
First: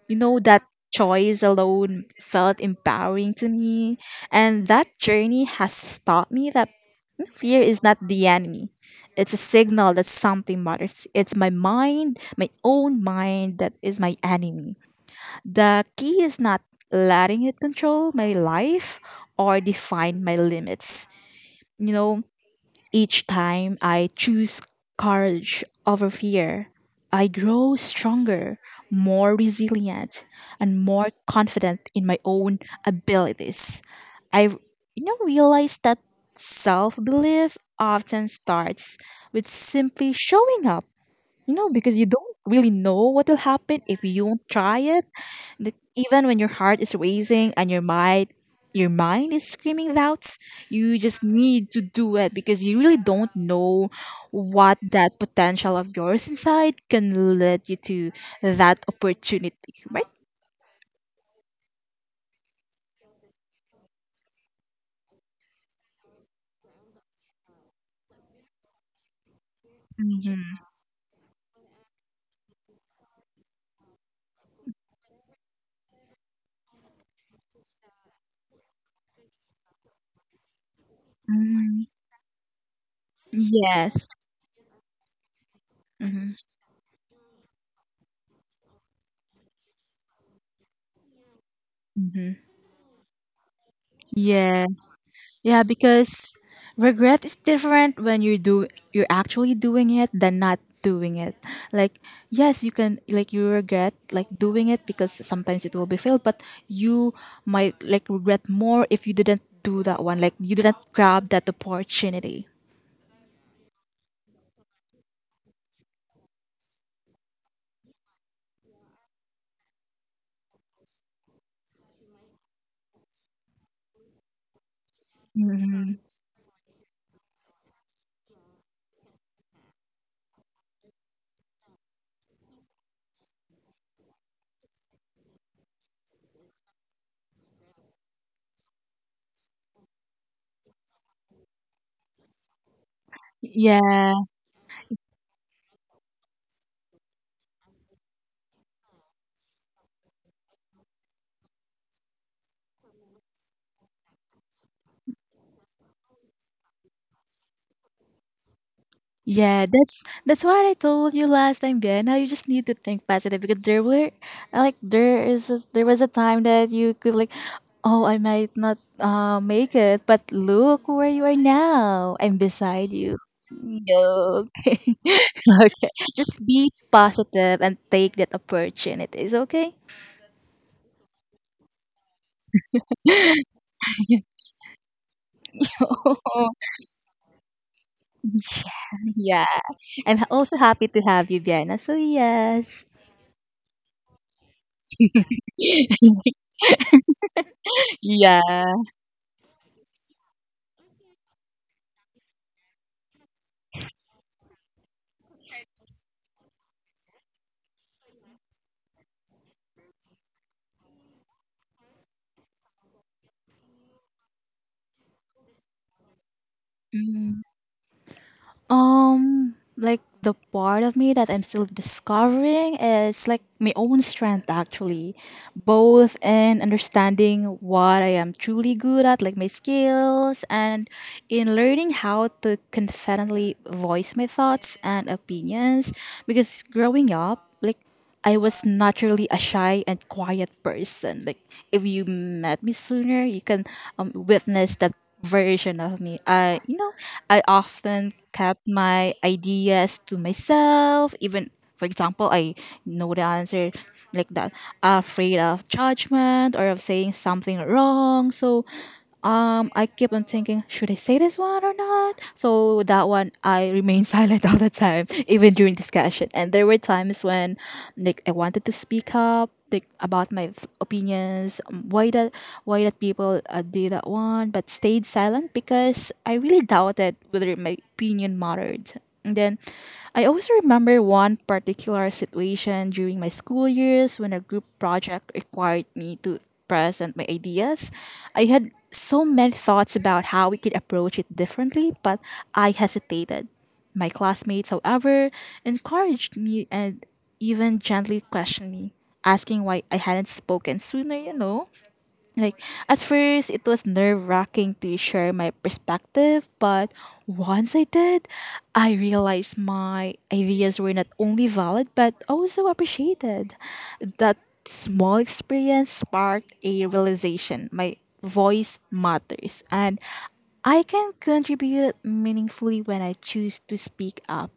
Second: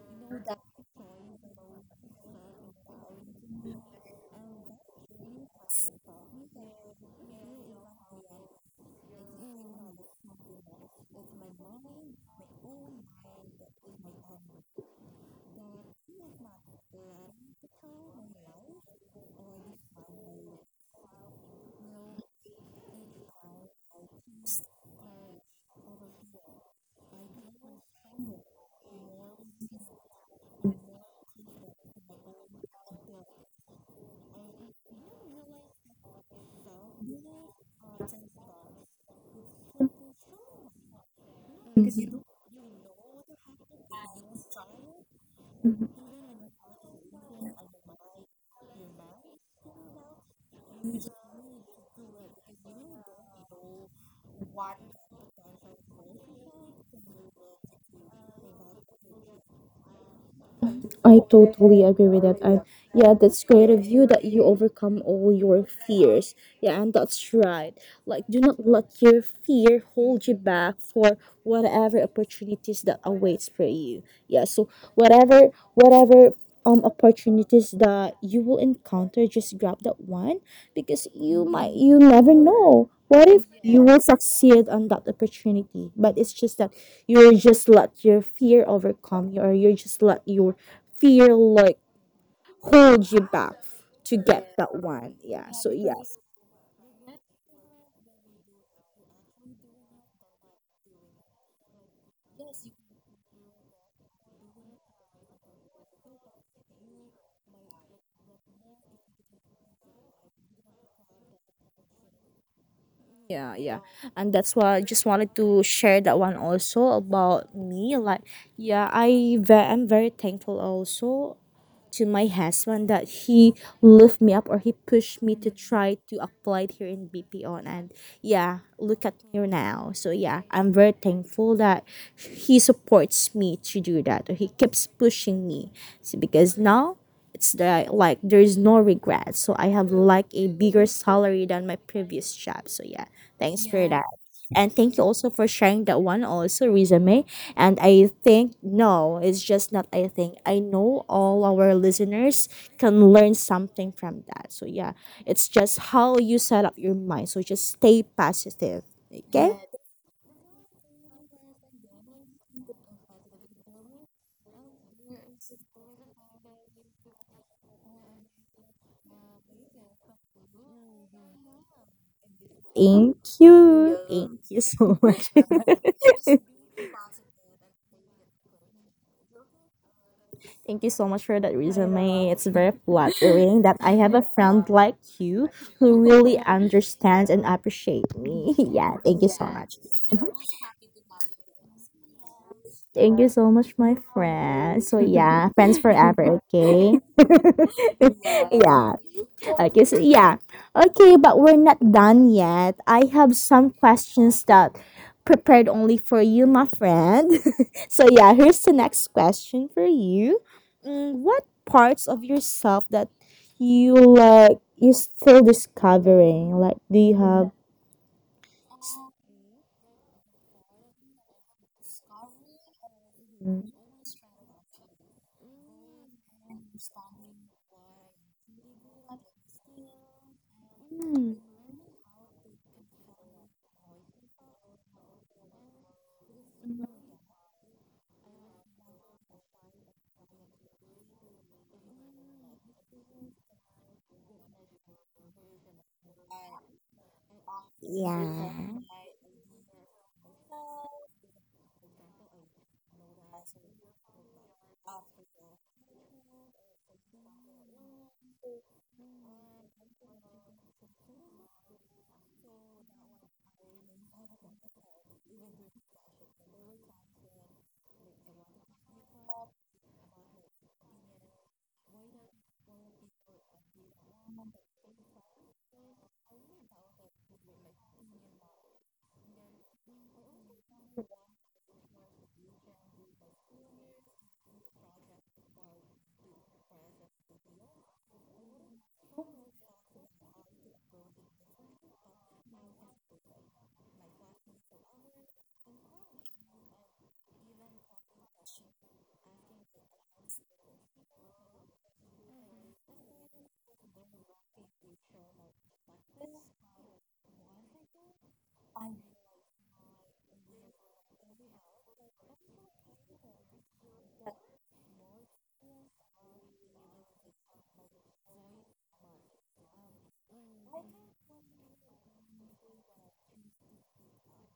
[SPEAKER 2] You know, that choice alone felt empowering to me. And that journey has taught me that fear is not the enemy. It's a signal that something matters. It's my mind, my own mind, that is my enemy. The key is not letting it control my life or define my limits. You know, each time I choose courage over fear, I grow stronger, more resilient, and more confident in my own abilities. I, you know, realized that self-belief often starts with simply showing up, you know, because you don't really know what will happen if you won't try it. That even when your heart is racing and your mind is screaming doubts, you just need to do it because you really don't know what that potential of yours inside can lead you to that opportunity, right?
[SPEAKER 1] I totally agree with that. And yeah, that's great of you that you overcome all your fears. Yeah, and that's right. Like, do not let your fear hold you
[SPEAKER 2] Mm-hmm.
[SPEAKER 1] back for whatever opportunities that awaits for you. Yeah, so whatever opportunities that you will encounter, just grab that one because you never know. What if you will
[SPEAKER 2] Yes.
[SPEAKER 1] succeed on that opportunity? But
[SPEAKER 2] Mm-hmm.
[SPEAKER 1] it's just that you're just let your feel like holds you back to get that one. Yeah.
[SPEAKER 2] Yeah,
[SPEAKER 1] So yes.
[SPEAKER 2] because regret is different when you're actually doing it than not doing it. Like yes, you can like you regret like doing it because sometimes it will be failed, but you might like regret more if you didn't do that one. Like you didn't grab that opportunity.
[SPEAKER 1] Yeah, yeah. And that's why I just wanted to share that one also about me. Like yeah, I'm very thankful also to my husband that he lift me up or he pushed me to try
[SPEAKER 2] Mhm.
[SPEAKER 1] to apply it here in BPO, and yeah, look at me now. So yeah, I'm very thankful that he supports me to do that or he keeps pushing me. So because now it's the, like, there is no regret, so I have like a bigger salary than my previous job. So yeah, thanks for that,
[SPEAKER 2] Yeah.
[SPEAKER 1] and thank you also for sharing that one also, resume, and I think, no, it's just not I think. I know all our listeners can learn something from that. So, yeah, it's just how you set up your mind. So, just stay positive. Okay?
[SPEAKER 2] Yeah, that's what I told you last time, Vienna. You just need to think positive because there were like there was a time that you could like, oh, I might not make it, but look where you are now. I'm beside
[SPEAKER 1] Thank
[SPEAKER 2] you.
[SPEAKER 1] you. Thank
[SPEAKER 2] No,
[SPEAKER 1] you
[SPEAKER 2] okay,
[SPEAKER 1] so much.
[SPEAKER 2] okay. Just be positive and take that opportunities, okay?
[SPEAKER 1] Thank you so much for that, resume. It's very flattering that I have a friend like you who really understands and appreciates me. Yeah, thank you so
[SPEAKER 2] Yeah,
[SPEAKER 1] much.
[SPEAKER 2] and also happy to have you, Vienna. So yes,
[SPEAKER 1] Thank you so much, my friend. So yeah, friends forever, okay?
[SPEAKER 2] yeah.
[SPEAKER 1] yeah. Okay, so yeah. Okay, but we're not done yet. I have some questions that prepared only for you, my friend. So yeah, here's the next question for you. What parts of yourself that you're still discovering? Like, do you have
[SPEAKER 2] Like the part of me that I'm still discovering is like my own strength actually, both in understanding what I am truly good at, like my skills, and
[SPEAKER 1] Mm.
[SPEAKER 2] in learning how to confidently voice my thoughts and opinions. Because growing up, like I was naturally a shy and quiet person. Like if you met me sooner, you can witness that version of me. I, you know, I often
[SPEAKER 1] Yeah.
[SPEAKER 2] kept my ideas to myself. Even, for example, I know the answer like that, afraid of judgment or of saying something wrong. So I keep on thinking, should I say this one or not? So that one, I remain silent all the time, even during discussion. And there were times when, like, I wanted to speak up, like, about my opinions, why that people did that one, but stayed silent because I really doubted whether my opinion mattered. And then I also remember one particular situation during my school years when a group project required me to present my ideas. I had so many thoughts about how we could approach it differently, but I hesitated. My classmates, however, encouraged me and even gently questioned me, asking why I hadn't spoken sooner, you know. Like at first it was nerve-wracking to share my perspective, but once I did, I realized my ideas were not only valid but also appreciated. That small experience sparked a realization: my voice matters and I can contribute meaningfully when I choose to speak up.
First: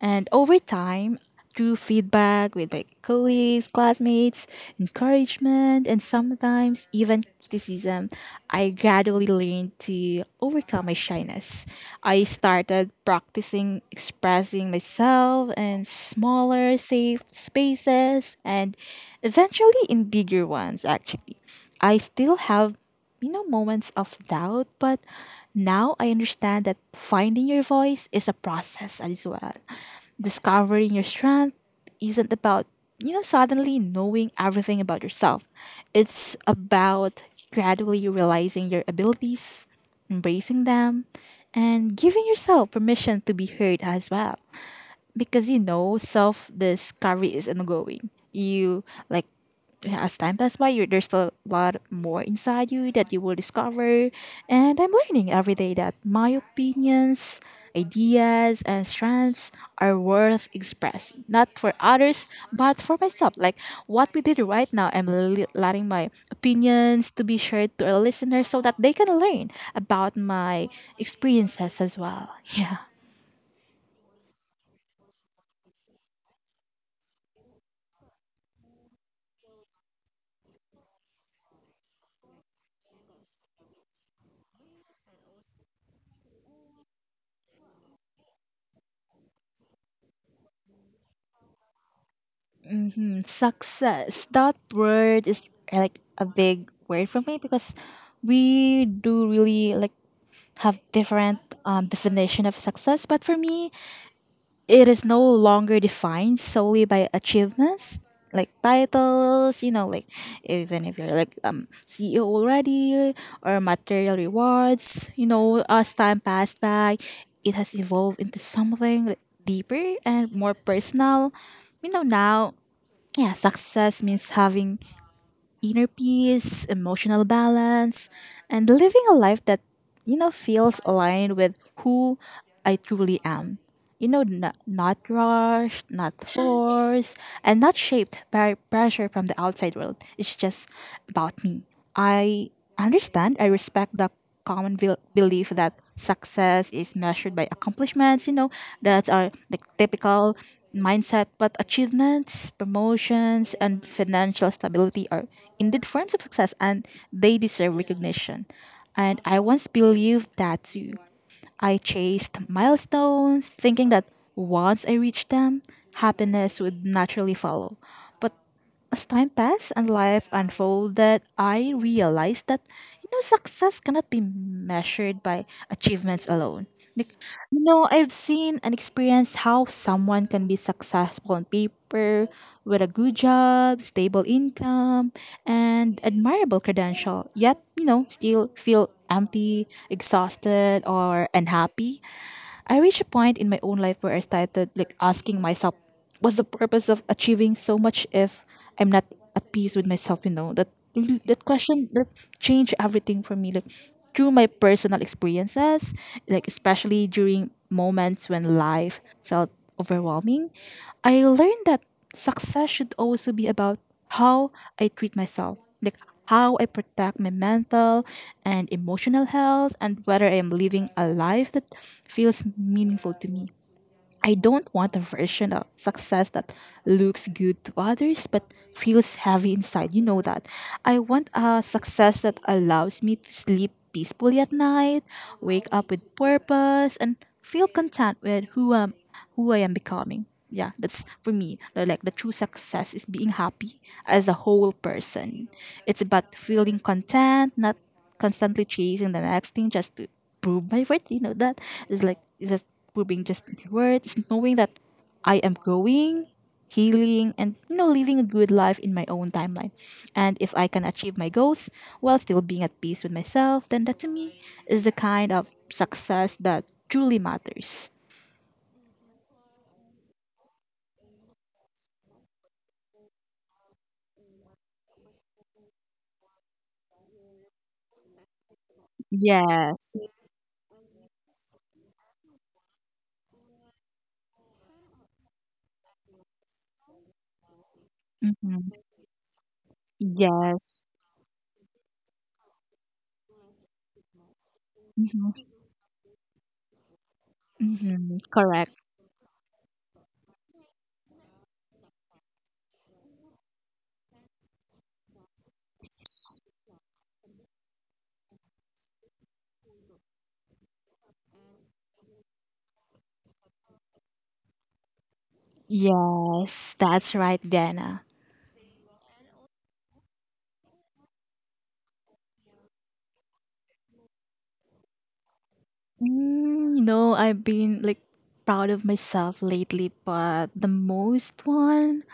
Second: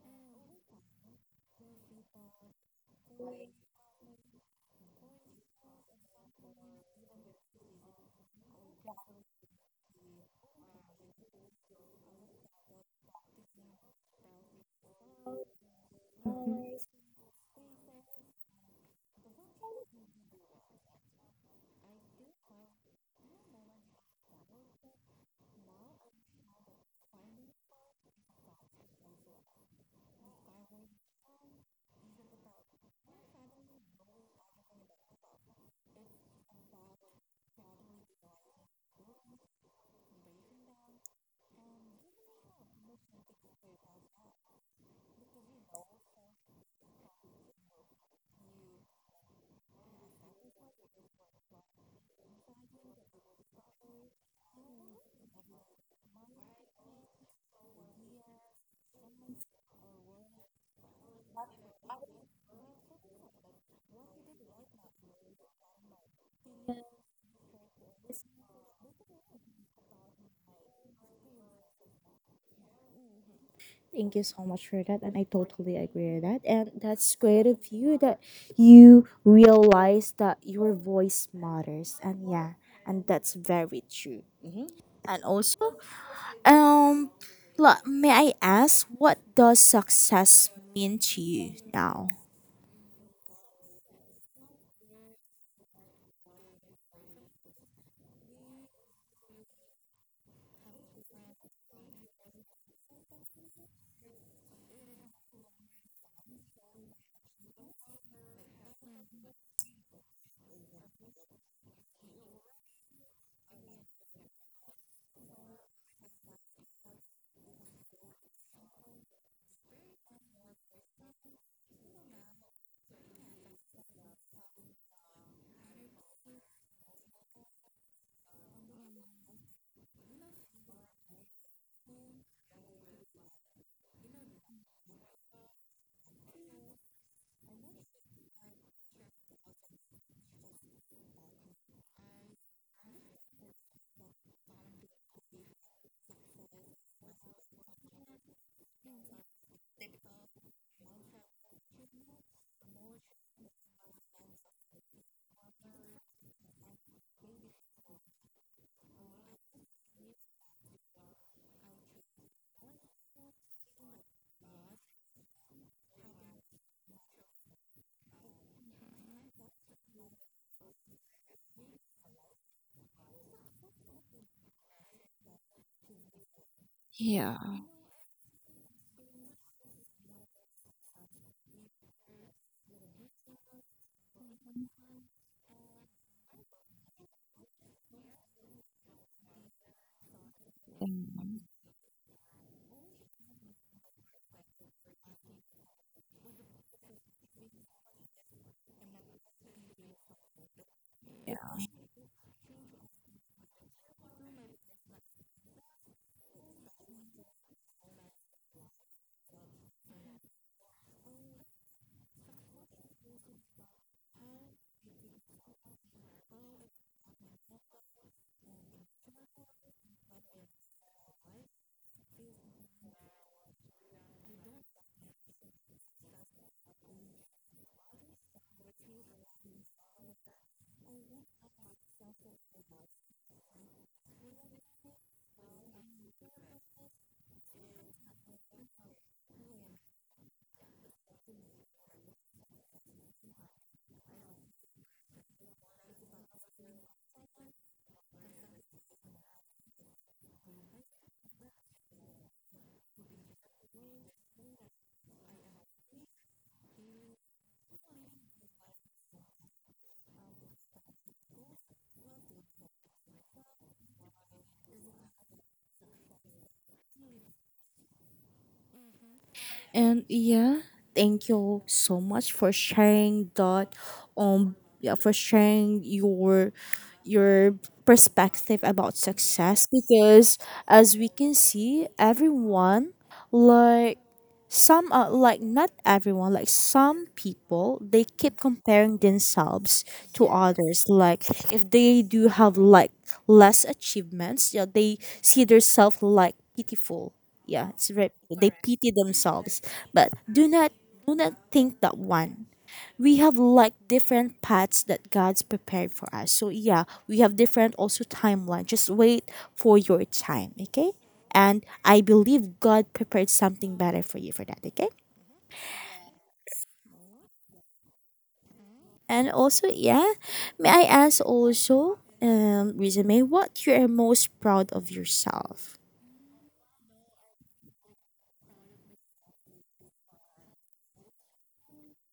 [SPEAKER 2] And over time, through feedback with my colleagues, classmates, encouragement, and sometimes even criticism, I gradually learned to overcome my shyness. I started practicing expressing myself in smaller, safe spaces and eventually in bigger ones, actually. I still have, you know, moments of doubt, but now I understand that finding your voice is a process, as well discovering your strength isn't about, you know, suddenly knowing everything about yourself. It's about gradually realizing your abilities, embracing them, and giving yourself permission to be heard as well, because you know self discovery is ongoing. You like as time passes by, you, there's a lot more inside you that you will discover. And I'm learning every day that my opinions, ideas, and strengths are worth expressing, not for others, but for myself. Like what we did right now, I'm letting my opinions to be shared to our listeners so that they can learn about my experiences as well. Yeah.
[SPEAKER 1] Thank you so much for that, and I totally agree with that. And that's great of you that you realize that your voice matters, and yeah, and that's very true. And also, um, may I ask, what does success mean to you now?
[SPEAKER 2] Mm, success. That word is like a big word for me because we do really like have different definition of success. But for me, it is no longer defined solely by achievements like titles. You know, like even if you're like CEO already or material rewards. You know, as time passed by, it has evolved into something like deeper and more personal. You know, now yeah, success means having inner peace, emotional balance, and living a life that, you know, feels aligned with who I truly am, you know, not rushed, not forced, and not shaped by pressure from the outside world. It's just about me. I understand, I respect the common belief that success is measured by accomplishments, you know, that are the typical mindset, but achievements, promotions, and financial stability are indeed forms of success and they deserve recognition. And I once believed that too. I chased milestones, thinking that once I reached them, happiness would naturally follow. But as time passed and life unfolded, I realized that, you know, success cannot be measured by achievements alone.
[SPEAKER 1] Yeah.
[SPEAKER 2] You know, I've seen and experienced how someone can be successful on paper with a good job, stable income, and admirable credential, yet, you know, still feel empty, exhausted, or unhappy. I reached a point in my own life where I started like asking myself, what's the purpose of achieving so much if I'm not at peace with myself? You know that really, that question that changed everything for me. Like through my personal experiences, like especially during moments when life felt overwhelming, I learned that success should also be about how I treat myself, like how I protect my mental and emotional health, and whether I am living a life that feels meaningful to me. I don't want a version of success that looks good to others but feels heavy inside. You know that. I want a success that allows me to sleep peacefully at night, wake up with purpose, and feel content with who I am becoming. Yeah, that's for me. Like the true success is being happy as a whole person. It's about feeling content, not constantly chasing the next thing just to prove my worth. You know that it's just proving just my worth. It's knowing that I am growing, healing, and you know living a good life in my own timeline. And if I can achieve my goals while still being at peace with myself, then that to me is the kind of success that truly matters.
[SPEAKER 1] And yeah, thank you so much for sharing that yeah, for sharing your your perspective about success
[SPEAKER 2] Yes.
[SPEAKER 1] because as we can see everyone, like, some are like, not everyone, like some people they keep
[SPEAKER 2] Mm-hmm.
[SPEAKER 1] comparing themselves to others,
[SPEAKER 2] Yes.
[SPEAKER 1] like if they do have like less achievements, yeah, they see themselves like pitiful, yeah, it's very,
[SPEAKER 2] Hmm.
[SPEAKER 1] they pity themselves, but do not think that one, we have like different paths that God's prepared for us. So yeah, we have different also timeline. Just wait for your time, okay? And I believe God prepared something better for you for that, okay?
[SPEAKER 2] Yes, that's right, Vienna.
[SPEAKER 1] And also, yeah, may I ask also, Resume, what you are most proud of yourself?
[SPEAKER 2] Mm, no, I've been like proud of myself lately, but the most one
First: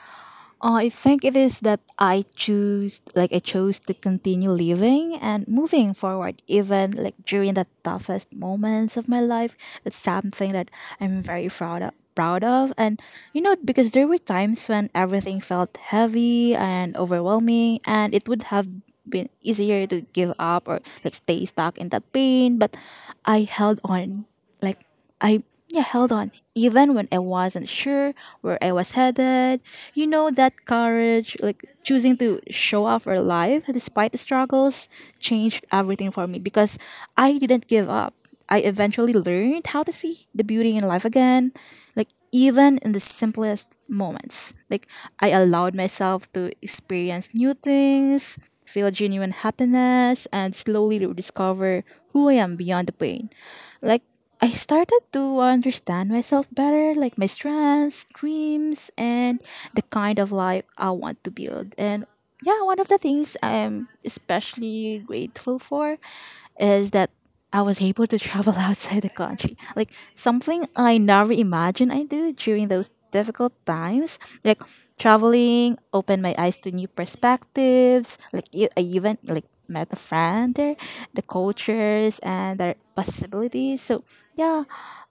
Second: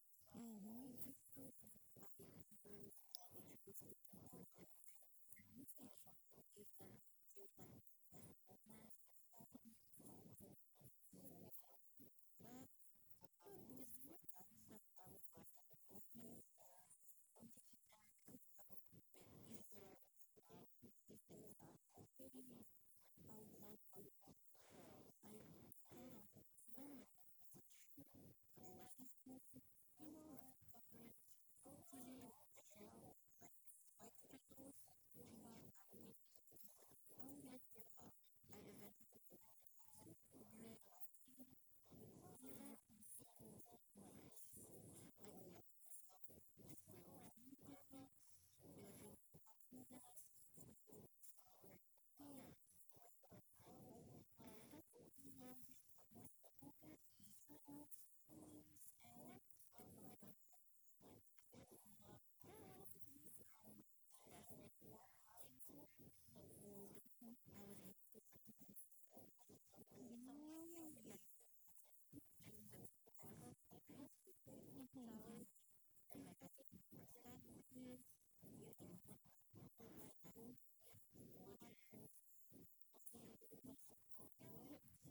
[SPEAKER 2] I think it is that I choose, like I chose to continue living and moving forward, even like during the toughest moments of my life. That's something that I'm very proud of. Proud of, and you know, because there were times when everything felt heavy and overwhelming, and it would have been easier to give up or like stay stuck in that pain. But I held on, like I yeah held on even when I wasn't sure where I was headed. You know that courage, like choosing to show up for life despite the struggles, changed everything for me because I didn't give up. I eventually learned how to see the beauty in life again, like even in the simplest moments. Like I allowed myself to experience new things, feel genuine happiness, and slowly rediscover who I am beyond the pain. Like I started to understand myself better, like my strengths, dreams, and the kind of life I want to build. And yeah, one of the things I'm especially grateful for is that I was able to travel outside the country. Like something I never imagined I do during those difficult times. Like traveling opened my eyes to new perspectives. Like I even like met a friend there, the cultures and their possibilities. So yeah,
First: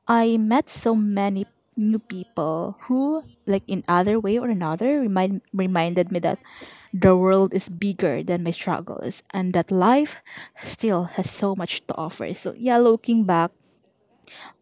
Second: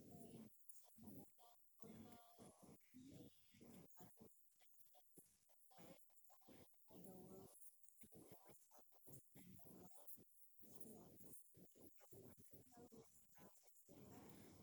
[SPEAKER 2] I met so many new people who like in other way or another reminded me that the world is bigger than my struggles and that life still has so much to offer. So, yeah, looking back,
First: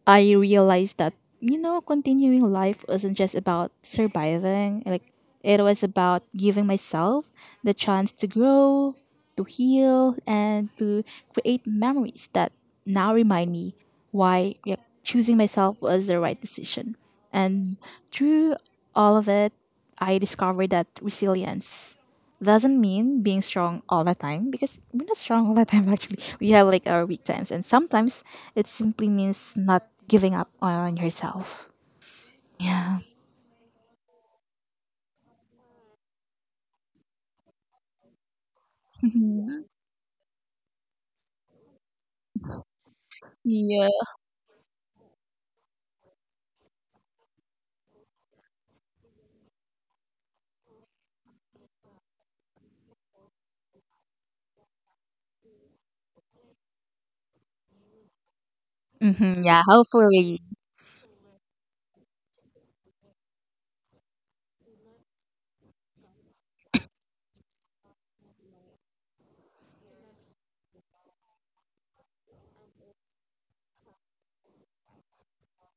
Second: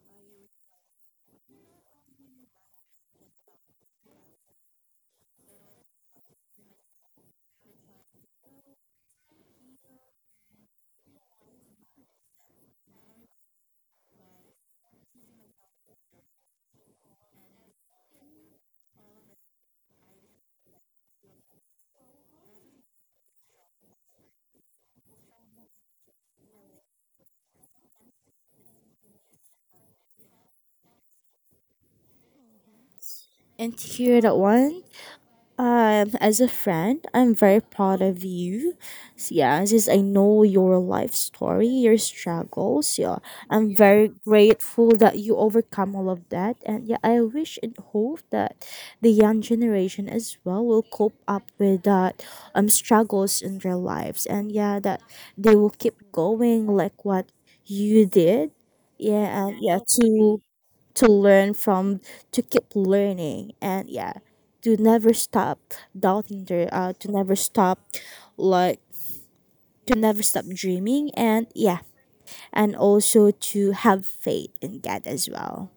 [SPEAKER 2] I realized that, you know, continuing life wasn't just about surviving, like, it was about giving myself the chance to grow, to heal, and to create memories that now remind me why yeah, choosing myself was the right decision. And through all of it, I discovered that resilience doesn't mean being strong all the time because we're not strong all the time actually we have like our weak times and sometimes it simply means not giving up on yourself. Yeah.
[SPEAKER 1] And here that one, as a friend, I'm very proud of you. So, yeah, since I know your life story, your struggles, so, yeah, I'm
[SPEAKER 2] Yeah.
[SPEAKER 1] very grateful that you overcome all of that. And yeah, I wish and hope that the young generation as well will cope up with that struggles in their lives. And yeah, that they will keep going like what you did. Yeah,
[SPEAKER 2] Hmm.
[SPEAKER 1] and
[SPEAKER 2] Yeah,
[SPEAKER 1] yeah,
[SPEAKER 2] hopefully.
[SPEAKER 1] to learn from, to keep learning, and yeah, to never stop doubting their to never stop, like, to never stop dreaming, and yeah, and also to have faith in God as well.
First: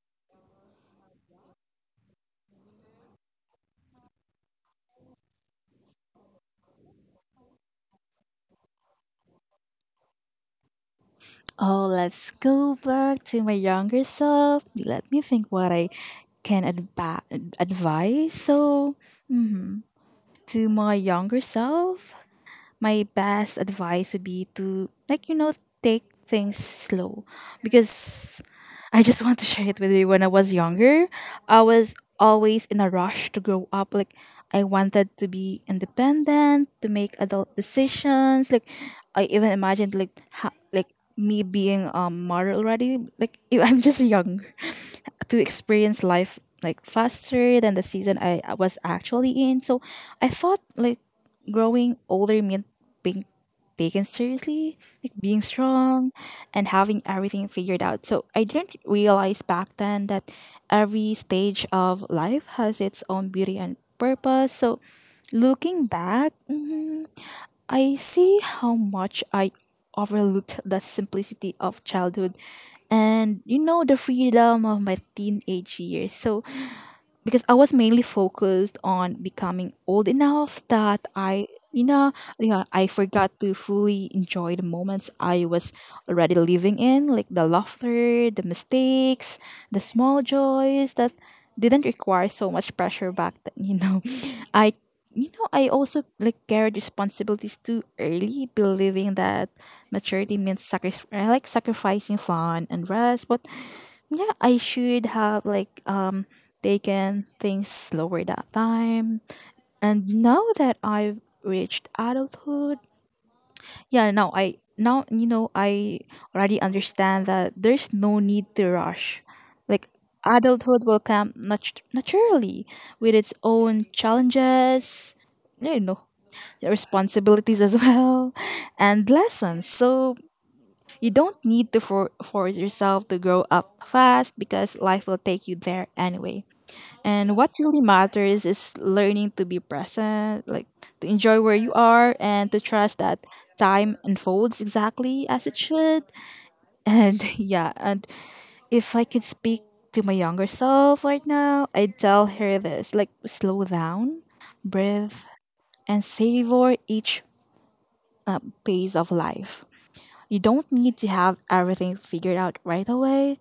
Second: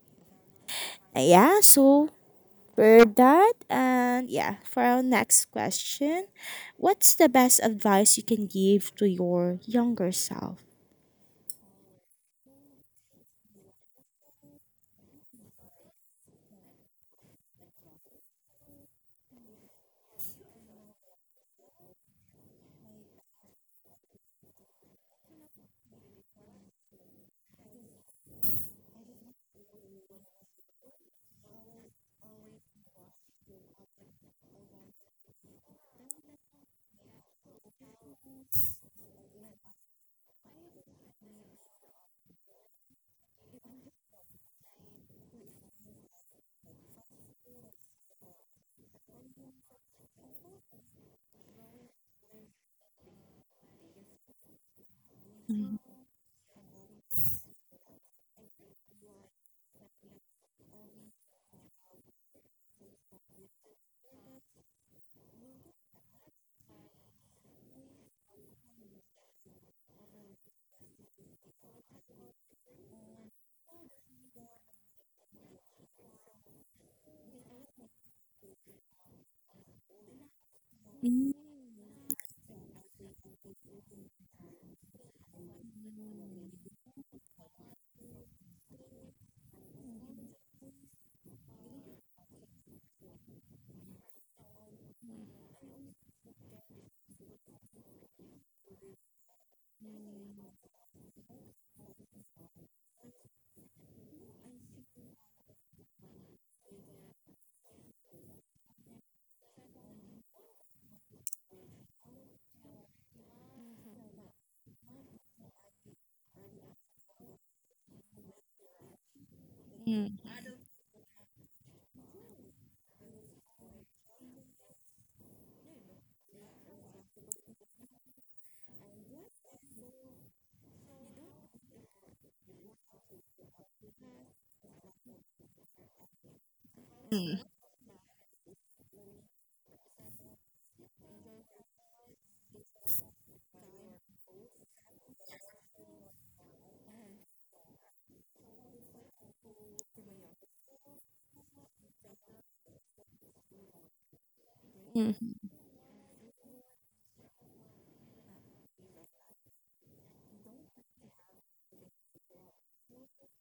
[SPEAKER 1] And yeah, so for that, and yeah, for our next question, what's the best advice you can give to your younger self?
[SPEAKER 2] Oh, let's go back to my younger self. Let me think what I can advise. So to my younger self, my best advice would be to like you know take things slow because I just want to share it with you. When I was younger, I was always in a rush to grow up. Like I wanted to be independent, to make adult decisions. Like I even imagined like like me being a married already. Like I'm just young to experience life like faster than the season I was actually in. So I thought like growing older meant being taken seriously, like being strong and having everything figured out. So I didn't realize back then that every stage of life has its own beauty and purpose. So looking back, I see how much I overlooked the simplicity of childhood and you know the freedom of my teenage years. So because I was mainly focused on becoming old enough that
[SPEAKER 1] Mm.
[SPEAKER 2] I you know yeah I forgot to fully enjoy the moments I was already living in, like the laughter, the mistakes, the small joys that didn't require so much pressure back then, you know. I you know I also like carried responsibilities too early believing that maturity means sacrifice, like sacrificing fun and rest. But yeah I should have like they can think slower that time. And now that I've reached adulthood, yeah, now you know I already understand that there's no need to rush. Like adulthood will come naturally with its own challenges, you know, responsibilities as well, and lessons. So you don't need to force yourself to grow up fast because life will take you there anyway. And what really matters is learning to be present, like to enjoy where you are and to trust that time unfolds exactly as it should. And yeah, and if I could speak to my younger self right now, I'd tell her this, like, slow down, breathe, and savor each phase of life. You don't need to have everything figured out right away,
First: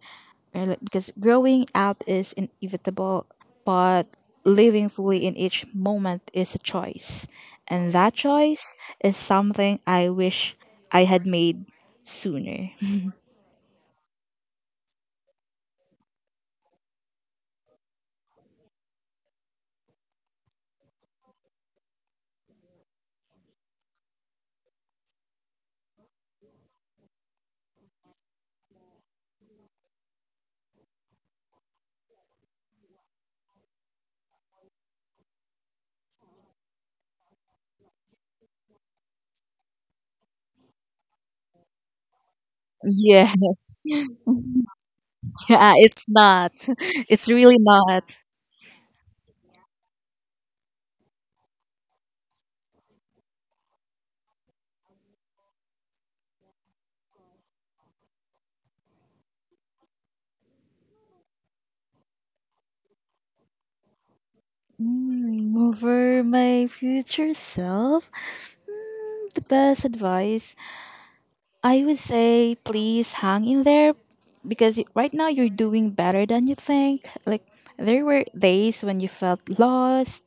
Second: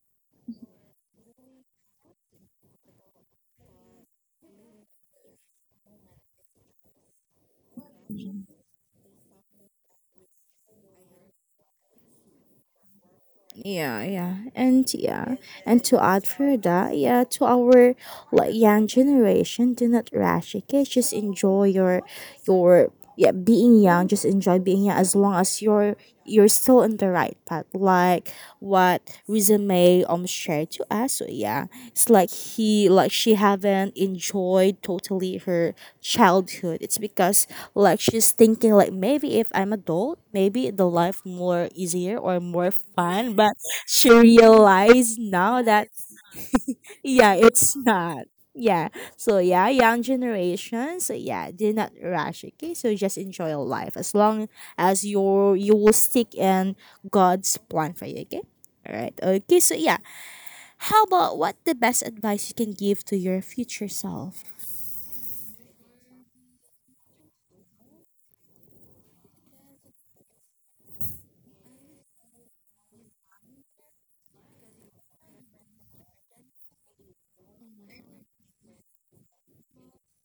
[SPEAKER 2] right? Like, because growing up is inevitable, but living fully in each moment is a choice. And that choice is something I wish I had made sooner.
[SPEAKER 1] Yeah, yeah, and yeah, and to add further, yeah, to our like young generation, do not rush, okay? Just enjoy your yeah, being young, just enjoy being young as long as you're still in the right path, like what Resume shared to us. So yeah, it's like he, like she haven't enjoyed totally her childhood, it's because like she's thinking like maybe if I'm adult maybe the life more easier or more fun, but
[SPEAKER 2] Yes.
[SPEAKER 1] she realized now
[SPEAKER 2] Yeah,
[SPEAKER 1] that
[SPEAKER 2] it's not. It's
[SPEAKER 1] yeah,
[SPEAKER 2] really
[SPEAKER 1] it's
[SPEAKER 2] not.
[SPEAKER 1] not. Yeah. So yeah, young generation, so yeah, do not rush, okay? So just enjoy your life as long as you will stick in God's plan for you, okay? All right, okay, so yeah, how about what the best advice you can give to your future self?
[SPEAKER 2] Mm, over my future self? Mm, the best advice I would say, please hang in there because right now you're doing better than you think. Like there were days when you felt lost,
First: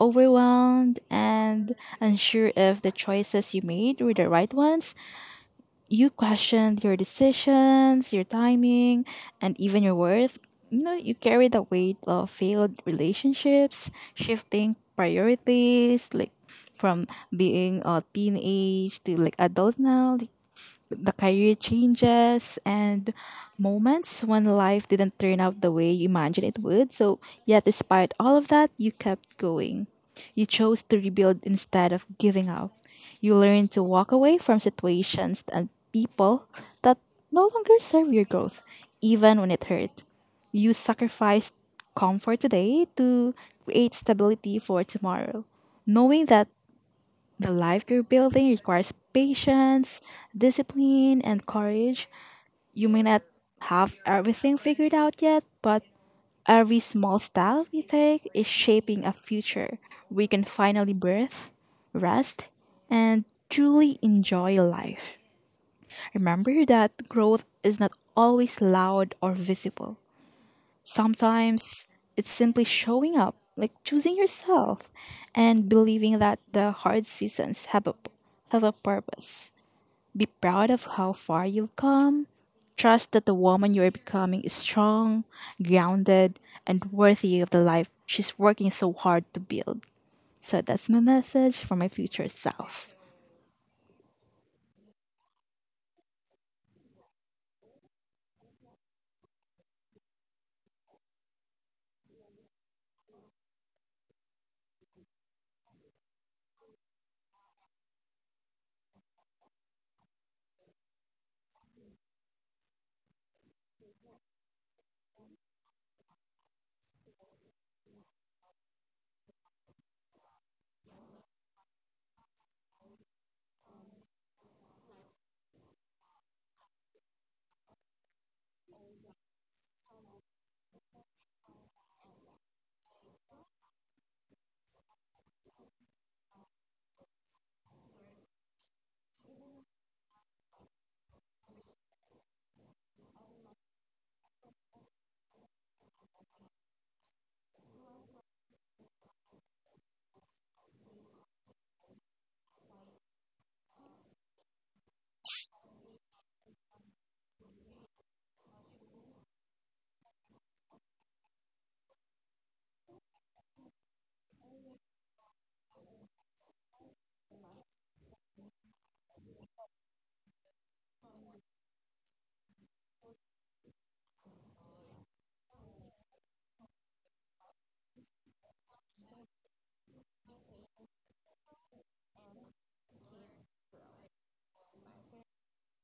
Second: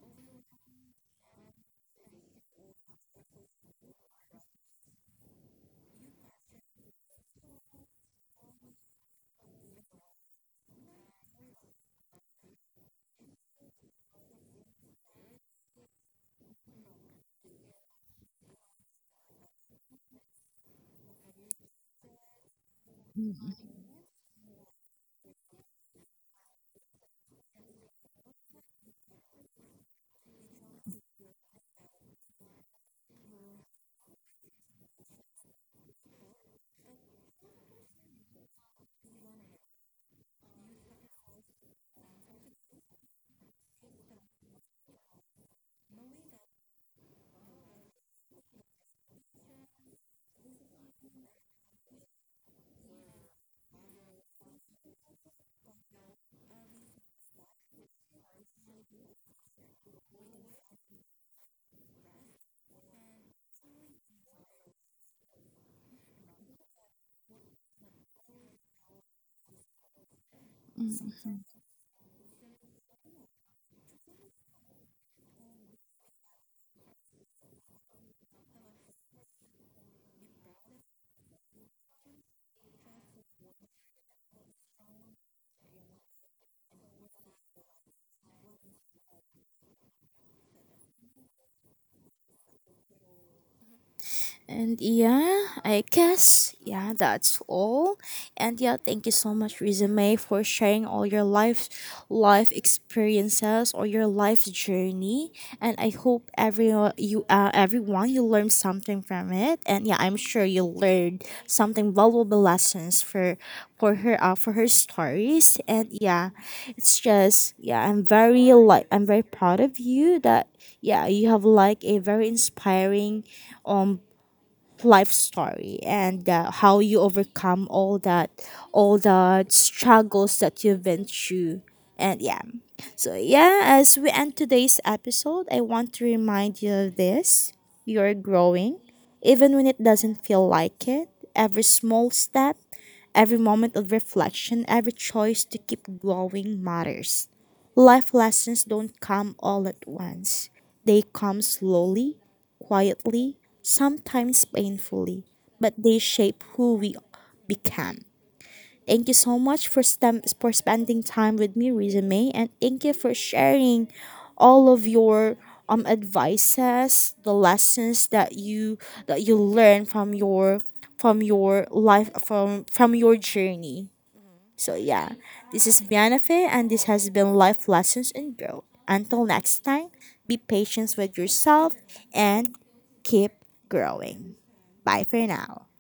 [SPEAKER 2] overwhelmed, and unsure if the choices you made were the right ones. You questioned your decisions, your timing, and even your worth. You know, you carry the weight of failed relationships, shifting priorities, like from being a teenage to like adult now, the career changes and moments when life didn't turn out the way you imagined it would. So, yet, despite all of that, you kept going. You chose to rebuild instead of giving up. You learned to walk away from situations and people that no longer serve your growth, even when it hurt. You sacrificed comfort today to create stability for tomorrow, knowing that the life you're building requires patience, discipline, and courage. You may not have everything figured out yet, but every small step you take is shaping a future we can finally breathe, rest, and truly enjoy life. Remember that growth is not always loud or visible. Sometimes it's simply showing up, like choosing yourself and believing that the hard seasons have a purpose. Be proud of how far you've come. Trust that the woman you are becoming is strong, grounded, and worthy of the life she's working so hard to build. So that's my message for my future self.
[SPEAKER 1] And yeah, I guess, yeah, that's all. And yeah, thank you so much, Resume, for sharing all your life experiences or your life journey. And I hope everyone you learned something from it. And yeah, I'm sure you learned something valuable lessons for for her stories. And yeah, it's just yeah, I'm very proud of you that yeah, you have like a very inspiring um life story, and how you overcome all that, all the struggles that you've been through. And yeah, so yeah, as we end today's episode, I want to remind you of this: you're growing even when it doesn't feel like it. Every small step, every moment of reflection, every choice to keep growing matters. Life lessons don't come all at once, they come slowly, quietly, sometimes painfully, but they shape who we become. Thank you so much for for spending time with me, Resume, and thank you for sharing all of your advices, the lessons that you learn from your life, from your journey. So yeah, this is Biana, and this has been Life Lessons and Growth. Until next time, be patient with yourself, and keep growing. Bye for now.